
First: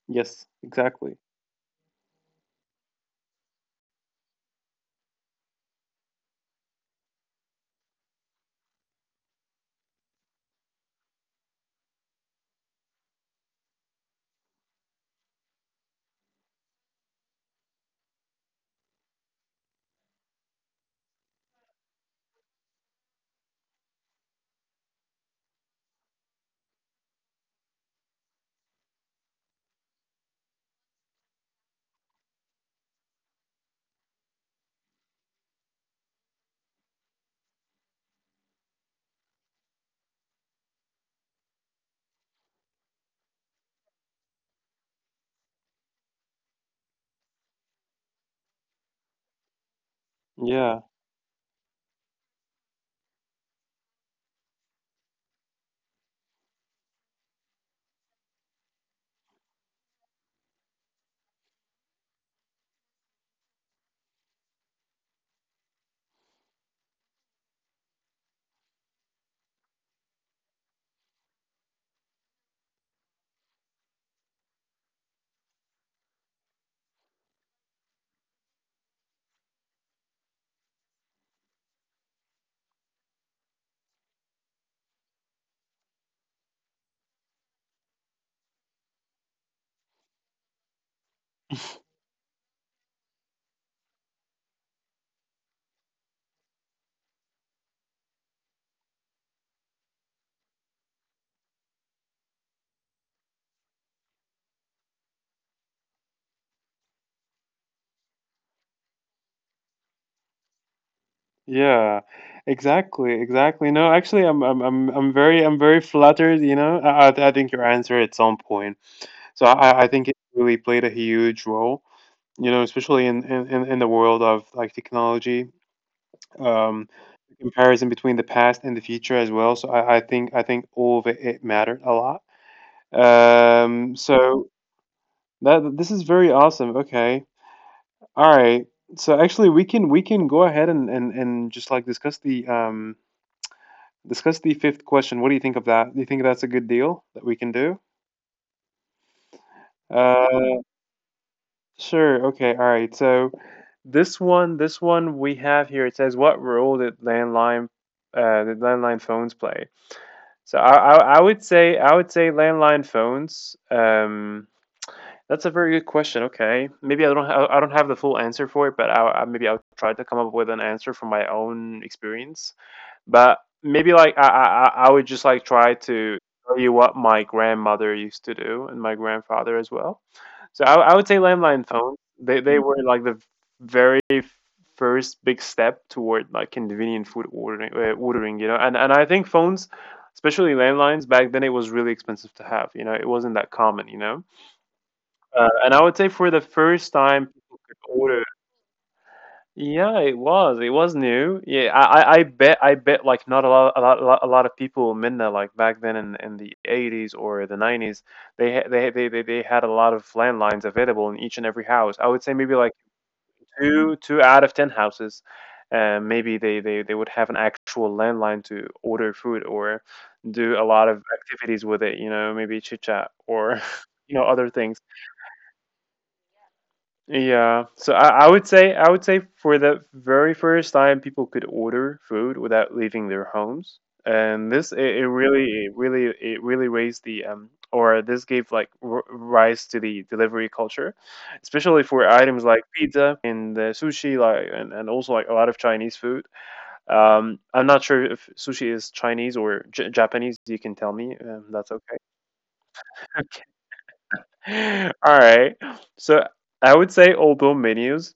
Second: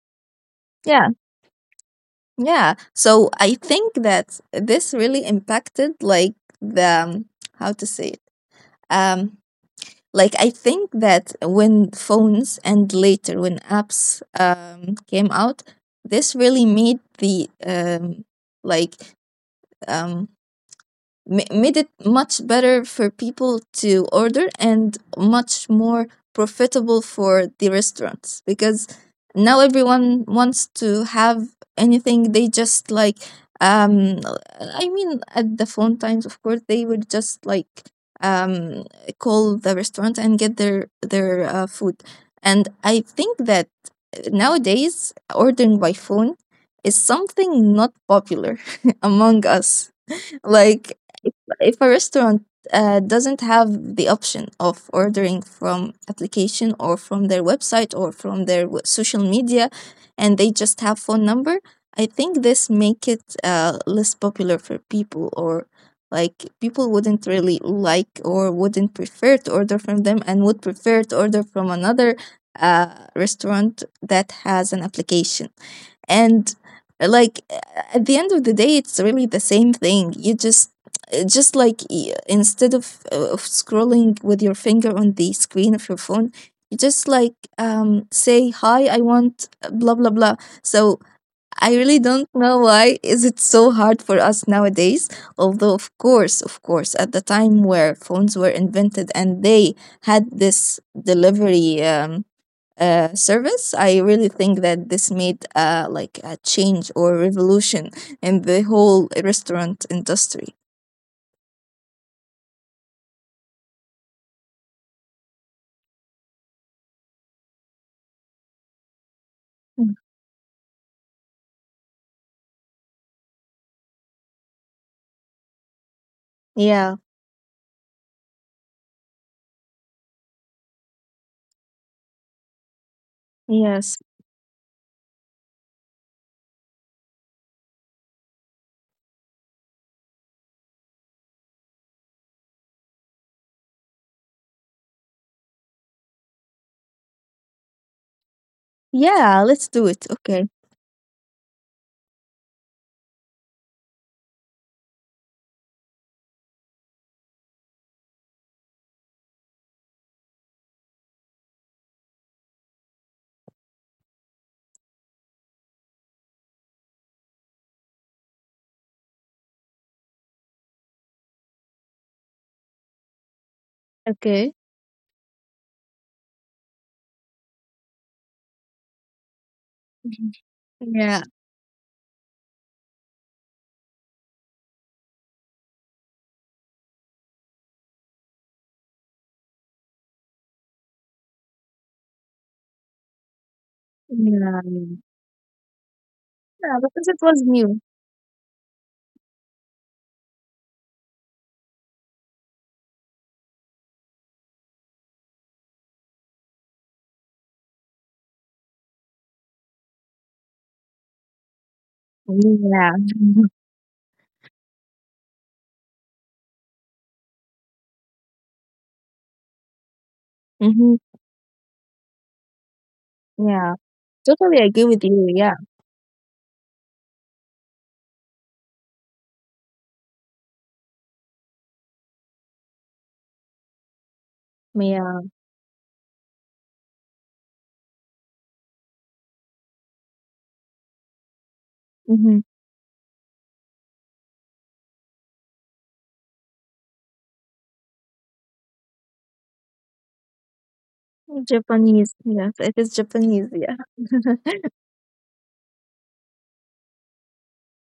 [SPEAKER 1] Yes,
[SPEAKER 2] Yeah.
[SPEAKER 1] exactly.
[SPEAKER 2] Yeah. So I think that this really impacted like the how to say it. Um like I think that when phones and later when apps came out, this really made the like um made it much better for people to order and much more profitable for the restaurants, because now everyone wants to have anything. They just like um I mean, at the phone times of course they would just like um call the restaurant and get their food. And I think that nowadays ordering by phone is something not popular among us.
[SPEAKER 1] Yeah.
[SPEAKER 2] Like, if, if a restaurant doesn't have the option of ordering from application or from their website or from their social media and they just have phone number, I think this make it less popular for people, or like people wouldn't really like or wouldn't prefer to order from them and would prefer to order from another restaurant that has an application, and uh, like uh, at the end of the day it's really the same thing. You just instead of scrolling with your finger on the screen of your phone, you just like say hi, I want blah blah blah. So I really don't know why is it so hard for us nowadays, although of course at the time where phones were invented and they had this delivery service, I really think that this made like a change or revolution in the whole restaurant industry.
[SPEAKER 1] Yeah. Exactly. Exactly. No, actually I'm very flattered, you know. I think your answer at some point. So I
[SPEAKER 2] Mm.
[SPEAKER 1] think it really played a huge role, you know, especially in in the world of like technology. Um,
[SPEAKER 2] Yeah.
[SPEAKER 1] Comparison between the past and the future as well. So I think all of it, it mattered a lot. Um,
[SPEAKER 2] Yes.
[SPEAKER 1] so that this is very awesome. Okay. All right. So actually we can go ahead and just like discuss the fifth question. What do you think of that? Do you think that's a good deal that we can do?
[SPEAKER 2] Yeah, let's do
[SPEAKER 1] Uh,
[SPEAKER 2] it. Okay.
[SPEAKER 1] sure. Okay. All right. So this one we have here it says what role did landline did landline phones play? So I would say I would say landline phones, that's a very good question. Okay, maybe I don't have the full answer for it, but I maybe I'll try to come up with an answer from my own experience. But maybe like I
[SPEAKER 2] Okay.
[SPEAKER 1] would just like try to tell you what my grandmother used to do and my grandfather as well. So
[SPEAKER 2] Mhm.
[SPEAKER 1] I would say
[SPEAKER 2] Yeah.
[SPEAKER 1] landline phones. They were like the very first big step toward like convenient food ordering. Ordering, you know, and I think phones, especially landlines, back then it was really expensive to have. You know, it wasn't that common. You know
[SPEAKER 2] Yeah.
[SPEAKER 1] and I would say for the first
[SPEAKER 2] Yeah,
[SPEAKER 1] time
[SPEAKER 2] because it
[SPEAKER 1] people
[SPEAKER 2] was
[SPEAKER 1] could
[SPEAKER 2] new.
[SPEAKER 1] order. Yeah, it was. It was new. Yeah, I bet I bet like not a lot of people, Minna, like back then, in the 80s or the 90s, they, they had a lot of landlines available in each and every house. I would say maybe like
[SPEAKER 2] Yeah.
[SPEAKER 1] two out of 10 houses, maybe they would have an actual landline to order food or do a lot of
[SPEAKER 2] Mm-hmm.
[SPEAKER 1] activities with it, you know, maybe chit chat or
[SPEAKER 2] Yeah,
[SPEAKER 1] you know other things.
[SPEAKER 2] totally agree with you. Yeah.
[SPEAKER 1] Yeah. So I would say I would say for the very first time people could order food without leaving their homes. And this it, it
[SPEAKER 2] Yeah.
[SPEAKER 1] really it really raised the or this gave like r- rise to the delivery culture, especially for items
[SPEAKER 2] Mm-hmm.
[SPEAKER 1] like pizza and sushi like, and also like a lot of Chinese food. I'm not sure if sushi is Chinese or Japanese. You can tell me. That's okay.
[SPEAKER 2] Japanese. Yes, it is Japanese. Yeah.
[SPEAKER 1] Okay. All right. So I would say although menus,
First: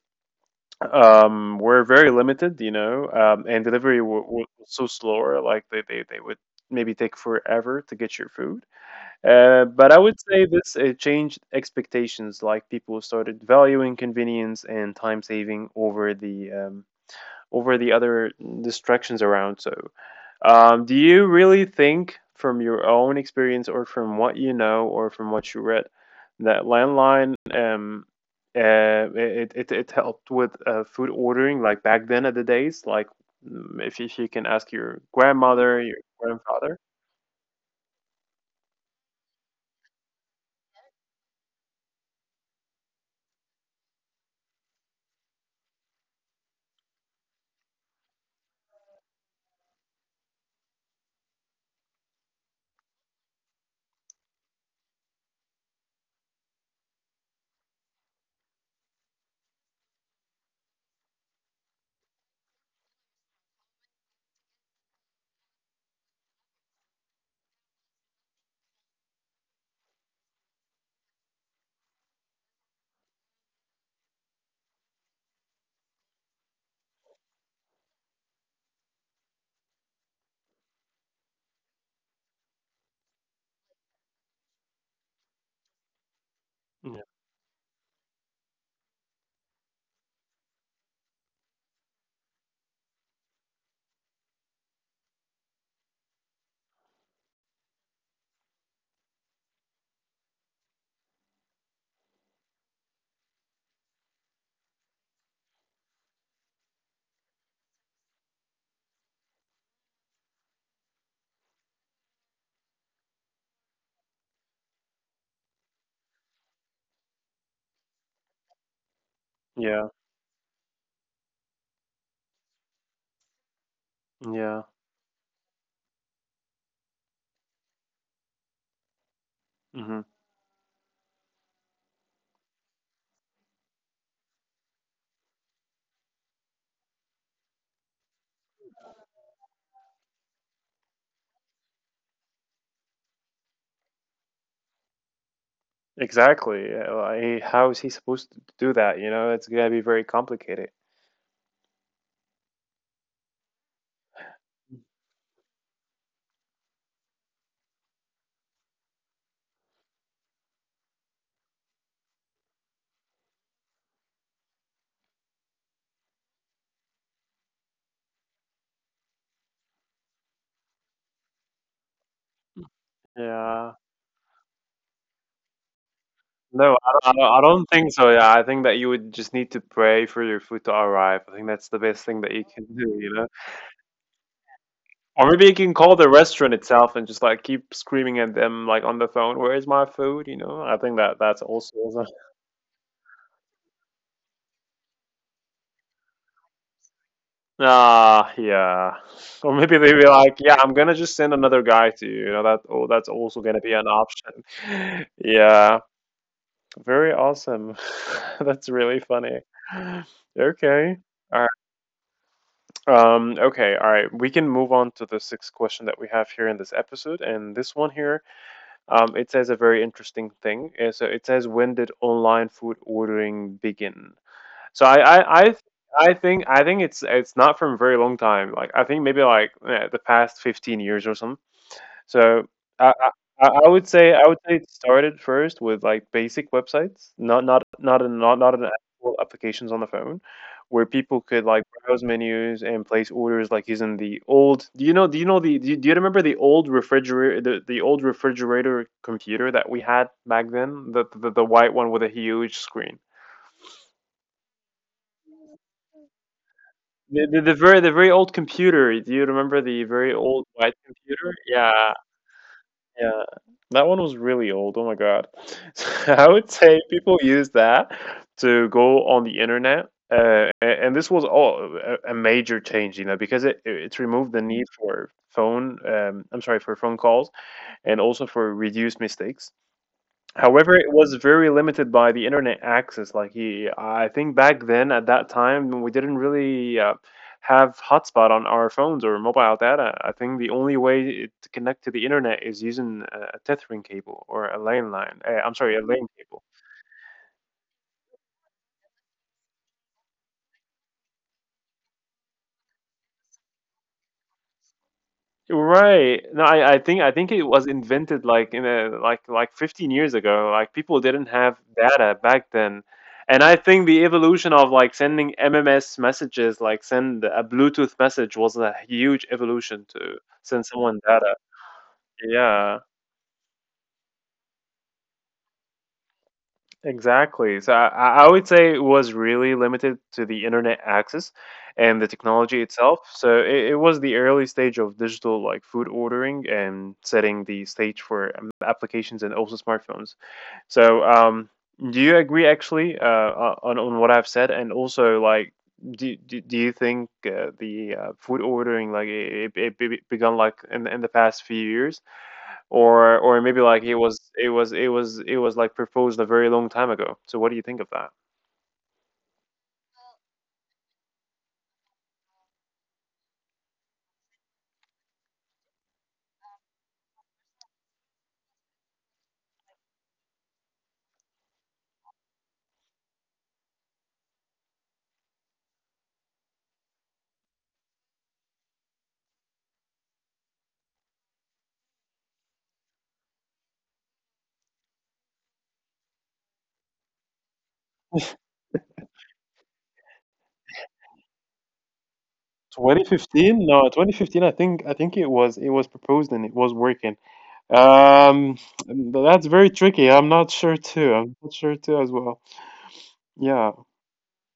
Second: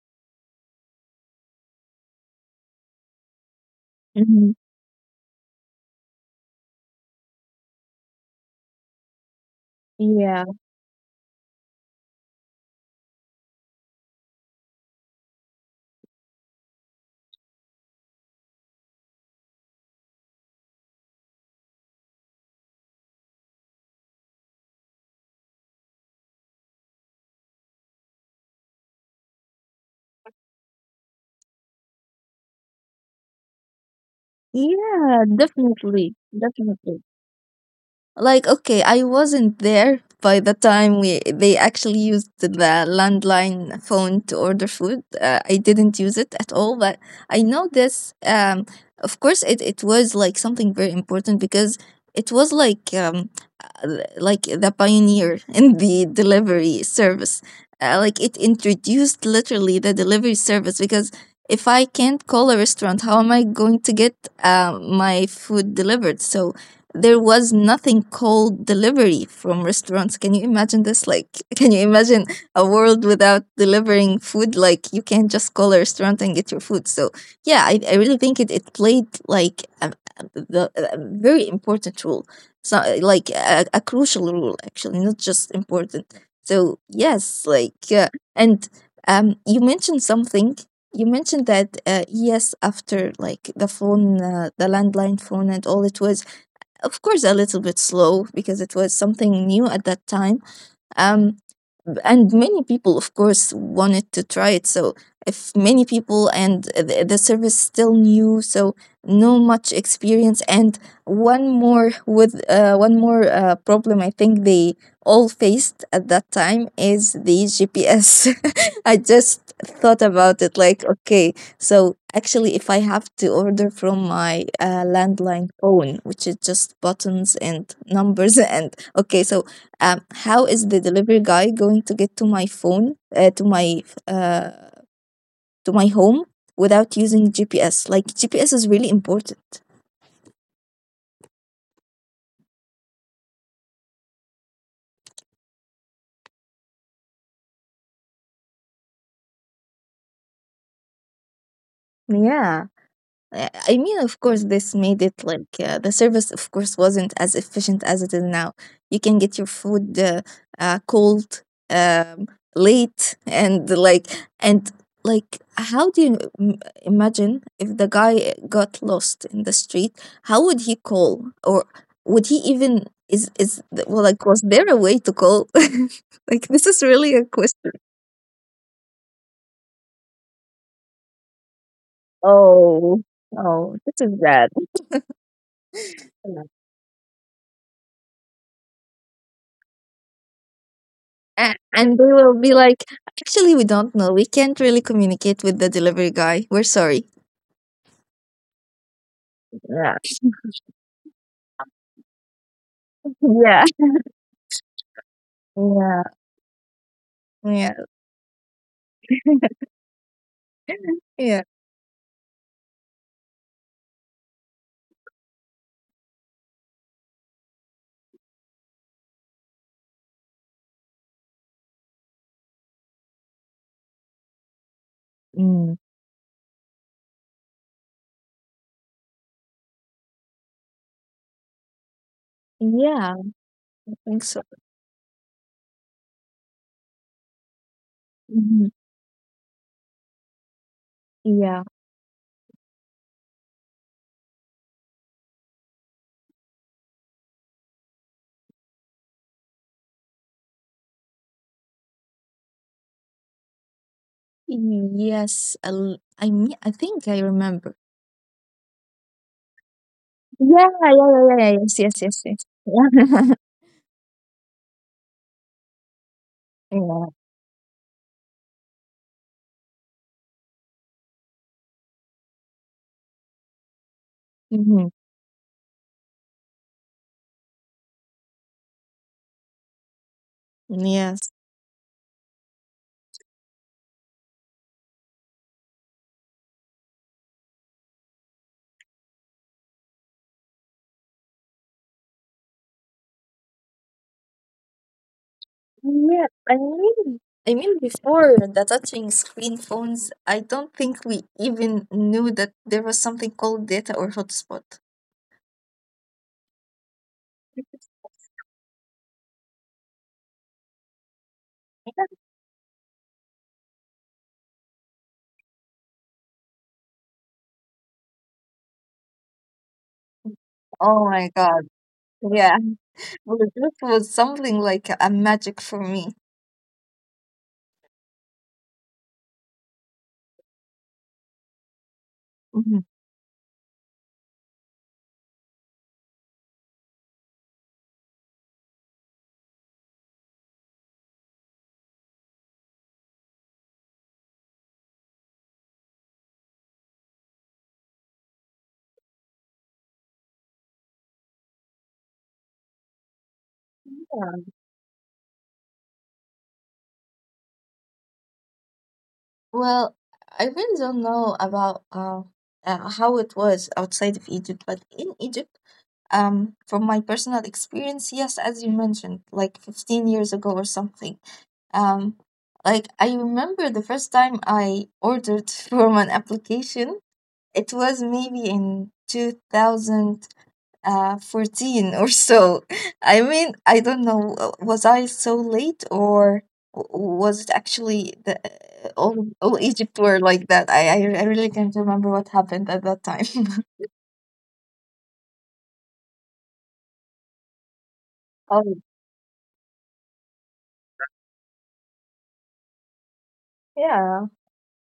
[SPEAKER 1] We're very limited, you know, and delivery
[SPEAKER 2] hmm
[SPEAKER 1] was so slower. Like they would maybe take forever to get your food. But I would
[SPEAKER 2] Yeah.
[SPEAKER 1] say this changed expectations. Like people started valuing convenience and time saving over the other distractions around. So do you really think, from your own experience, or from what you know, or from what you read, that landline it it helped with food ordering, like back then at the days, like mm, if you can ask your
[SPEAKER 2] Yeah,
[SPEAKER 1] grandmother, your
[SPEAKER 2] definitely.
[SPEAKER 1] grandfather?
[SPEAKER 2] Definitely. Like, okay, I wasn't there by the time we they actually used the landline phone to order food. I didn't use it at all, but I know this. Of course, it was like something very important because it was like the pioneer in the delivery service. Like it introduced literally the delivery service, because if I can't call a restaurant, how am I going to get my food delivered? So there was nothing called delivery from restaurants. Can you imagine this? Like, can you imagine a world without delivering food? Like, you can't just call a restaurant and get your food. So, yeah, I really think it played like the, a very important role, so a crucial role actually, not just important. So
[SPEAKER 1] Yeah,
[SPEAKER 2] yes, like and you mentioned something. You mentioned that yes, after like the phone, the landline phone, and all, it was of course a little bit slow because it was something new at that time. Um, and many people of course wanted to try it, so if many people and the service still new, so no much experience, and one more with one more problem I think they all faced at that time is the GPS. I just thought
[SPEAKER 1] yeah,
[SPEAKER 2] about it, like, okay, so actually if I have to order from my
[SPEAKER 1] yeah.
[SPEAKER 2] landline phone, which is just buttons and numbers, and okay. So
[SPEAKER 1] Hmm.
[SPEAKER 2] how is the delivery guy going to get to my home without using GPS? Like GPS is really important.
[SPEAKER 1] Exactly. Yeah, like, how is he supposed to do that? You know, it's gonna be very complicated.
[SPEAKER 2] Yeah. I mean, of course, this made it like the service, of course, wasn't as efficient as it is now. You can get your food cold, um, late, and like, how do you im- imagine if the guy got lost in the street? How would he call, or would he even
[SPEAKER 1] Yeah.
[SPEAKER 2] well, like, was there a way to call? Like, this is
[SPEAKER 1] No,
[SPEAKER 2] really
[SPEAKER 1] I
[SPEAKER 2] a
[SPEAKER 1] don't, I don't I
[SPEAKER 2] question.
[SPEAKER 1] don't think so. Yeah, I think that you would just need to pray for your food to arrive. I think that's the best thing that you can
[SPEAKER 2] Oh,
[SPEAKER 1] do, you know?
[SPEAKER 2] oh, this is bad.
[SPEAKER 1] Or maybe you can call the restaurant itself and just like keep screaming at them like on the phone, "Where's my food?" You know? I think that
[SPEAKER 2] A-
[SPEAKER 1] that's
[SPEAKER 2] and they
[SPEAKER 1] also,
[SPEAKER 2] will be like, actually, we don't know. We can't really communicate with the delivery guy. We're sorry.
[SPEAKER 1] ah, yeah. Or
[SPEAKER 2] Yeah.
[SPEAKER 1] maybe they'd be like, "Yeah, I'm gonna just send another guy to you." You know, that oh, that's
[SPEAKER 2] Yeah.
[SPEAKER 1] also gonna be an option.
[SPEAKER 2] Yeah.
[SPEAKER 1] Yeah, very
[SPEAKER 2] Yeah.
[SPEAKER 1] awesome. That's really funny. Okay,
[SPEAKER 2] Yeah.
[SPEAKER 1] all right. Okay, all right. We can move on to the sixth question that we have here in this episode. And this one here, it says a very interesting thing. So it says, when did online food ordering begin? So I,
[SPEAKER 2] Mm.
[SPEAKER 1] I, I, th- I think, I think it's not from a very long time. Like I think maybe like the past 15 years or something. So
[SPEAKER 2] Yeah.
[SPEAKER 1] I I,
[SPEAKER 2] I
[SPEAKER 1] I
[SPEAKER 2] think
[SPEAKER 1] would
[SPEAKER 2] so.
[SPEAKER 1] say I would say it started first with like basic websites, not not not an
[SPEAKER 2] Mhm.
[SPEAKER 1] not not an actual applications on the phone, where people
[SPEAKER 2] Yeah.
[SPEAKER 1] could like browse menus and place orders like using the old. Do you know? Do you know the? Do you remember the old refrigerator? The old refrigerator computer that we had back then, the white one with a huge screen.
[SPEAKER 2] Yes. I mean, I think I
[SPEAKER 1] The, the,
[SPEAKER 2] remember.
[SPEAKER 1] the very the very old computer. Do you remember the very
[SPEAKER 2] Yeah.
[SPEAKER 1] old
[SPEAKER 2] Yeah.
[SPEAKER 1] white
[SPEAKER 2] Yeah. Yeah, yeah,
[SPEAKER 1] computer?
[SPEAKER 2] yes. Yes.
[SPEAKER 1] Yeah,
[SPEAKER 2] Yes. Yes.
[SPEAKER 1] Yeah, that one was really old. Oh my God. So I would
[SPEAKER 2] Yeah.
[SPEAKER 1] say people use that to go on the internet. And this was all a major change, you know, because it- it's removed the
[SPEAKER 2] hmm
[SPEAKER 1] need for phone calls and also for reduced mistakes. However, it
[SPEAKER 2] Yes.
[SPEAKER 1] was very limited by the internet access. Like he, I think back then at that time we didn't really have hotspot on our phones or mobile data. I think the only way to connect to the internet is using a tethering cable or a
[SPEAKER 2] Yeah,
[SPEAKER 1] lane cable.
[SPEAKER 2] I mean, before the touching screen phones, I don't think we even knew that there was something called data or hotspot.
[SPEAKER 1] Right. No, I think it was invented like in a like 15 years ago. Like people didn't have data back then. And I think the evolution of like sending MMS messages, like send a Bluetooth message was a huge evolution to send
[SPEAKER 2] Oh my
[SPEAKER 1] someone
[SPEAKER 2] God.
[SPEAKER 1] data.
[SPEAKER 2] Yeah.
[SPEAKER 1] Yeah.
[SPEAKER 2] Well, this was something like a magic for me.
[SPEAKER 1] Exactly. So I would say it was really limited to the internet access and the
[SPEAKER 2] Mhm.
[SPEAKER 1] technology itself. So it was the early stage of digital like food ordering and setting the stage for applications and also smartphones. So do you agree actually on what I've said? And also like, do you think the food ordering like begun like in the past few years? Or maybe like it was like proposed a very long time ago. So what do you think of that?
[SPEAKER 2] Well, I really don't know about how it was outside of Egypt, but in Egypt, from my personal experience, yes, as you mentioned, like 15 years ago or something. Um, like, I remember the first time I ordered from an application, it was maybe in 2014 or so. I mean, I don't know, was I so late, or was it actually the all Egypt were like that? I really can't remember what happened at that time.
[SPEAKER 1] 2015, no, 2015, I think it was proposed and it was working.
[SPEAKER 2] Oh,
[SPEAKER 1] um that's very tricky. I'm not sure too as well. Yeah.
[SPEAKER 2] yeah.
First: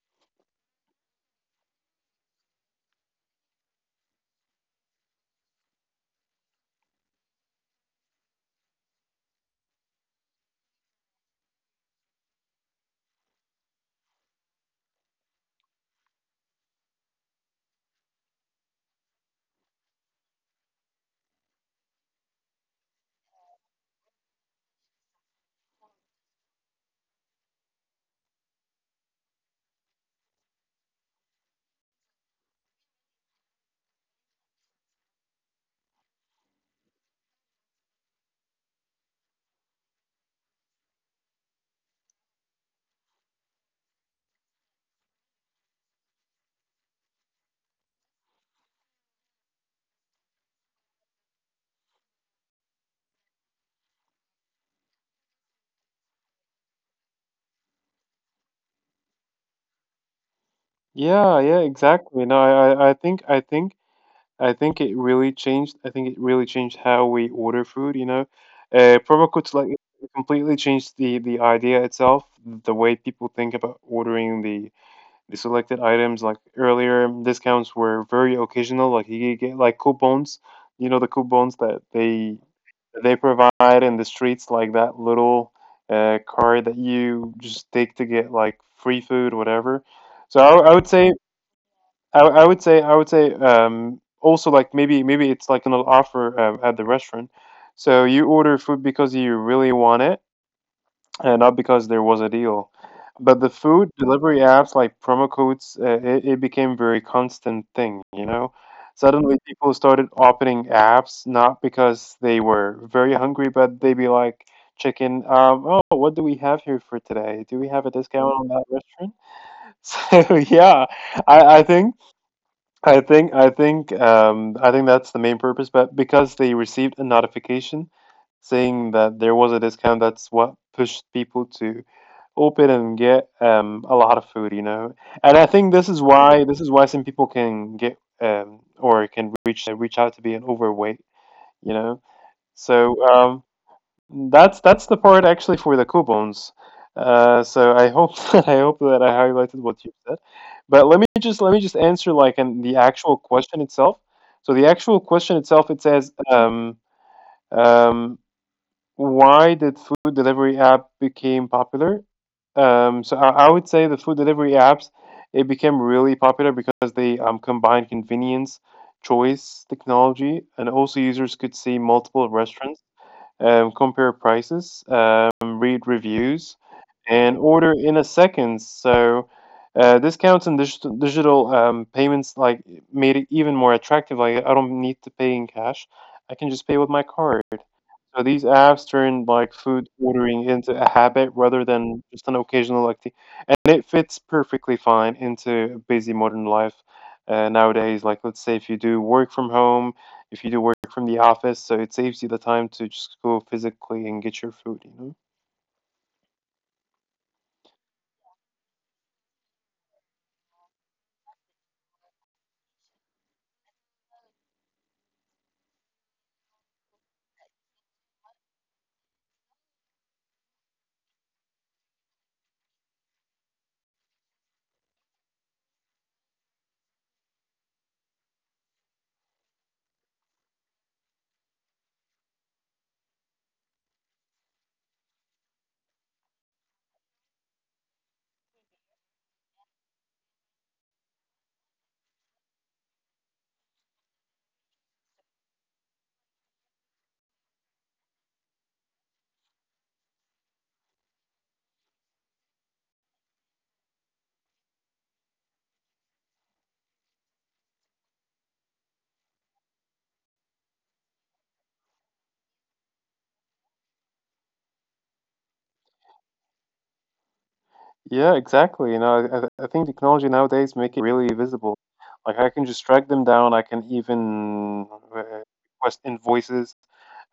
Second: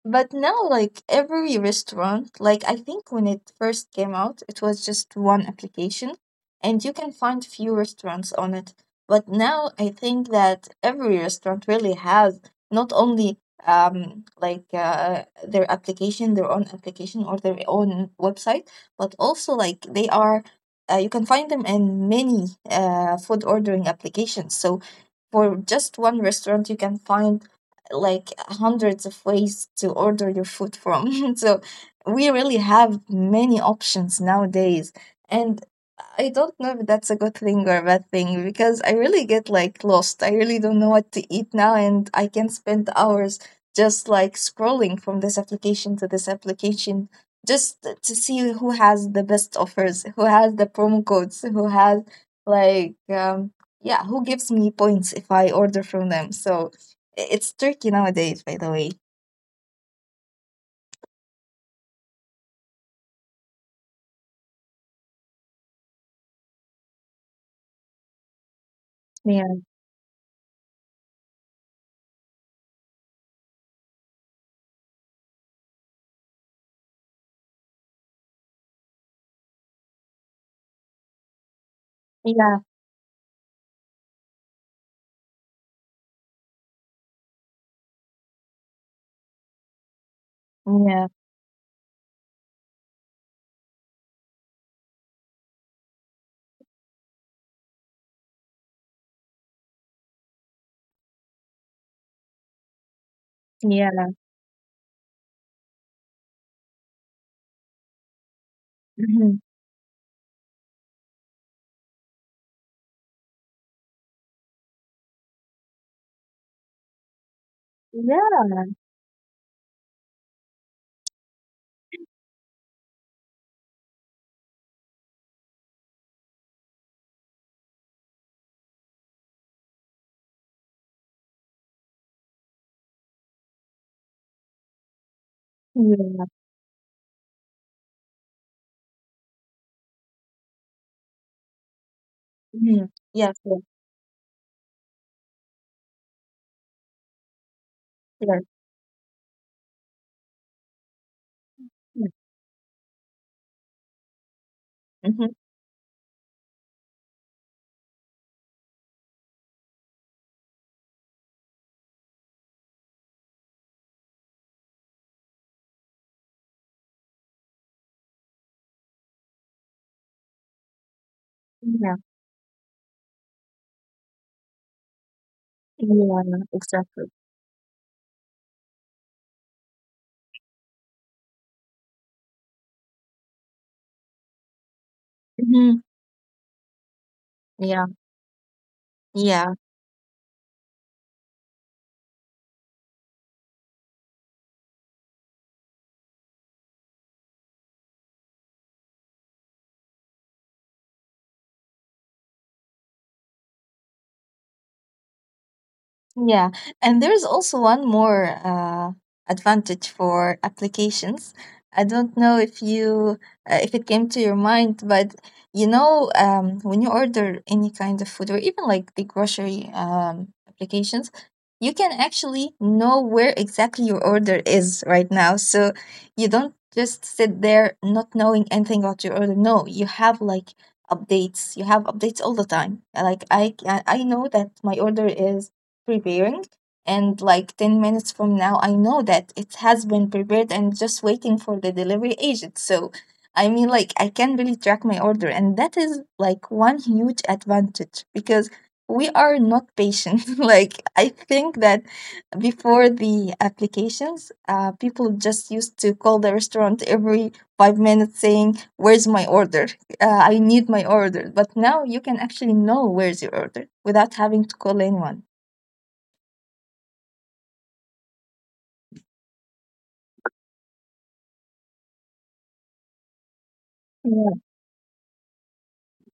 [SPEAKER 2] But now, like every restaurant, like I think when it first came out, it was just one application and you can find few restaurants on it. But now I think that every restaurant really has not only their application, their own application or their own website, but also like they are you can find them in many food ordering applications. So for just one restaurant, you can find like hundreds of ways to order your food from. So we really have many options nowadays. And I don't know if that's a good thing or a bad thing, because I really get like lost. I really don't know what to eat now, and I can spend hours just like scrolling from this application to this application just to see who has the best offers, who has the promo codes, who has like yeah, who gives me points if I order from them. So it's tricky nowadays, by the way.
[SPEAKER 1] Yeah, yeah, exactly. No, I think it really changed. I think it really changed how we order food, you know. Promo codes, like,
[SPEAKER 2] Yeah,
[SPEAKER 1] it completely changed the idea itself, the way people think about ordering the selected items. Like earlier discounts were very occasional. Like he could get like coupons, you know, the coupons that they
[SPEAKER 2] yeah,
[SPEAKER 1] they provide in the streets, like that little card that you just take to get like free food, whatever. So
[SPEAKER 2] yeah,
[SPEAKER 1] I would say also like maybe it's like an offer at the restaurant. So you order food because you really want it, not because there was a deal. But the food delivery
[SPEAKER 2] yeah,
[SPEAKER 1] apps, like promo codes, it became very constant thing, you know? Suddenly people
[SPEAKER 2] hmm
[SPEAKER 1] started opening apps, not because they were very hungry, but they be like, chicken, oh, what do we have here for today? Do we have a discount on that
[SPEAKER 2] yeah,
[SPEAKER 1] restaurant? So yeah, I think, I think, I think, I think that's the main purpose. But because they received a notification, saying that there was a discount. That's what pushed people to open and get a lot of food, you know. And I think this is why
[SPEAKER 2] yeah,
[SPEAKER 1] some people can get or can reach out to being overweight, you know. So
[SPEAKER 2] hmm yeah, yeah,
[SPEAKER 1] that's the part actually for the coupons. So I hope that I hope that I
[SPEAKER 2] yeah,
[SPEAKER 1] highlighted what you said. But let me just answer like in the
[SPEAKER 2] yeah,
[SPEAKER 1] actual question itself. So the actual question itself it says
[SPEAKER 2] hmm
[SPEAKER 1] um, why did food delivery app became popular? So I would say the food delivery apps it became really popular because they combined convenience, choice, technology, and also users could see multiple restaurants,
[SPEAKER 2] yeah,
[SPEAKER 1] compare prices, read reviews,
[SPEAKER 2] yeah,
[SPEAKER 1] and order in a
[SPEAKER 2] exactly.
[SPEAKER 1] second. So discounts and digital payments, like, made it even more attractive. Like I don't need to pay in cash; I can just pay with
[SPEAKER 2] hmm
[SPEAKER 1] my card. So these apps
[SPEAKER 2] Yeah,
[SPEAKER 1] turned like food ordering into
[SPEAKER 2] yeah.
[SPEAKER 1] a habit rather than just an occasional activity, and it fits perfectly fine into busy modern life nowadays. Like let's say if you do work from home, if you do work from the office, so it saves you the time to just go physically and get your food, you know?
[SPEAKER 2] Yeah, and there's also one more advantage for applications. I don't know if you if it came to your mind, but you know, when you order any kind of food or even like the grocery applications, you can actually know where exactly your order is right now. So you don't just sit there not knowing anything about your order. No, you have like updates. You have updates all the time. Like, I know that my order is preparing. And like 10 minutes from now, I know that it has been prepared and just waiting for the delivery agent. So, I mean, like, I can really track my order. And that is like one huge advantage, because we are not patient. Like, I think that before the applications, people just used to call the restaurant every 5 minutes saying, where's my order? Uh, I need my order. But now you can actually know where's your order without having to call anyone.
[SPEAKER 1] Yeah, exactly. You know, I think technology nowadays make it really visible. Like I can just track them down. I can even uh, request invoices,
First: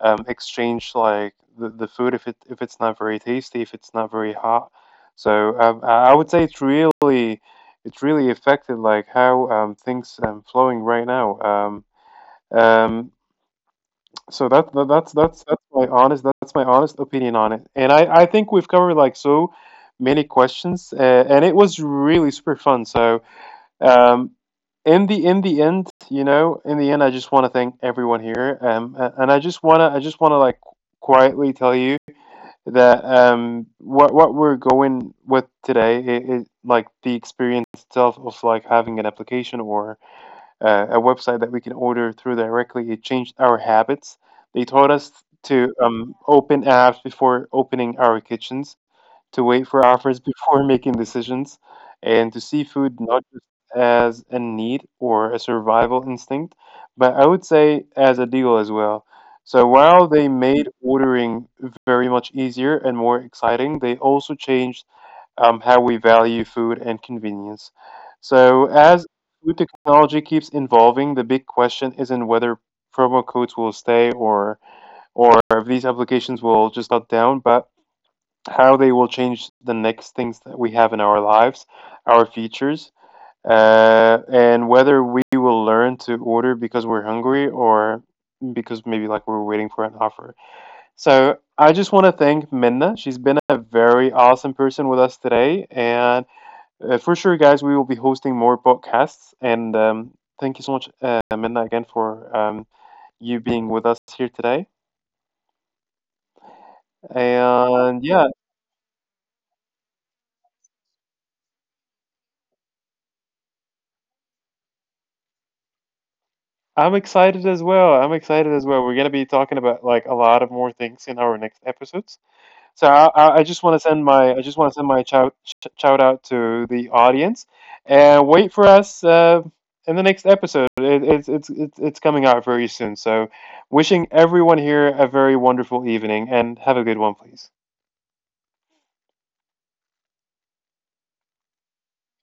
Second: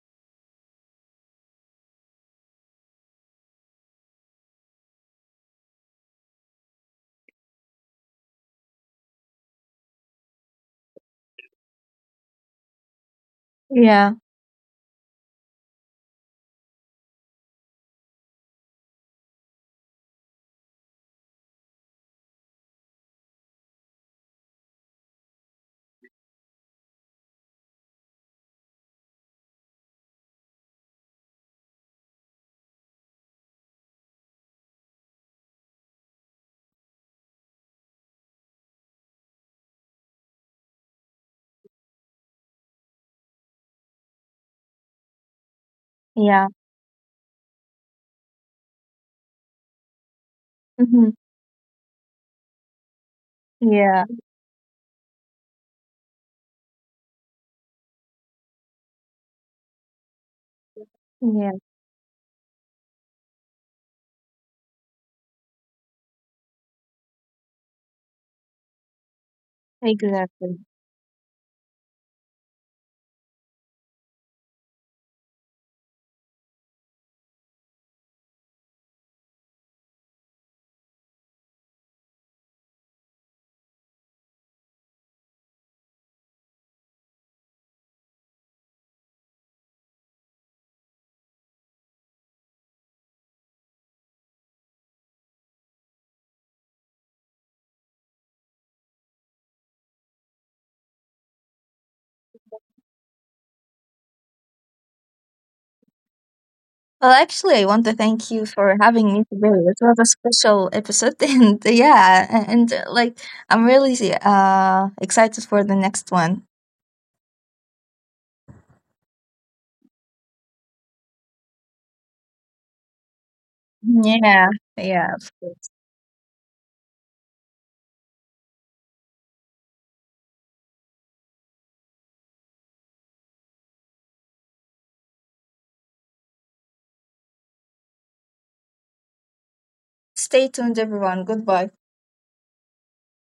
[SPEAKER 1] exchange like the food if it, if it's not very tasty, if it's not very hot. So I would say it's really affected like how things flowing right now. Um,
[SPEAKER 2] Yeah,
[SPEAKER 1] So that's my honest opinion on it. And I think we've covered like so many questions, and it was really super fun. So um, in the end, you know, in the end, I just want to thank everyone here. And I just wanna like quietly tell you that what we're going with today is like the experience itself of like having an application or a website that we can order through directly. It changed our habits. They taught us to
[SPEAKER 2] yeah,
[SPEAKER 1] open apps before opening our kitchens, to wait for offers
[SPEAKER 2] hmm
[SPEAKER 1] before making decisions, and to see food not
[SPEAKER 2] yeah,
[SPEAKER 1] just as a need or a survival instinct, but I would say as a deal as well. So while they
[SPEAKER 2] yeah,
[SPEAKER 1] made ordering very much easier and more exciting, they also changed how we value food and convenience. So, as food
[SPEAKER 2] exactly.
[SPEAKER 1] technology keeps evolving, the big question isn't whether promo codes will stay, or if these applications will just shut down, but how they will change the next things that we have in our lives, our features, and whether we will learn to order because we're hungry or because maybe like we're waiting for an offer. So I just want to thank Minna. She's been a very awesome person with us today, and for sure, guys, we will be hosting more podcasts. And thank you so much, Minna, again for you being with us here today.
[SPEAKER 2] Well, actually, I want to thank you for
[SPEAKER 1] And yeah,
[SPEAKER 2] having me today. It was a special episode, and yeah, and like I'm really excited for the next one.
[SPEAKER 1] I'm excited as well. We're gonna be talking about like a lot of more things in our next episodes. So I just
[SPEAKER 2] Yeah,
[SPEAKER 1] want to send
[SPEAKER 2] yeah,
[SPEAKER 1] my I
[SPEAKER 2] of
[SPEAKER 1] just want to
[SPEAKER 2] course.
[SPEAKER 1] send my shout out to the audience, and wait for us in the next episode. It, it's coming out very soon. So wishing everyone here a very wonderful evening and have a good one, please.
[SPEAKER 2] Stay tuned, everyone. Goodbye.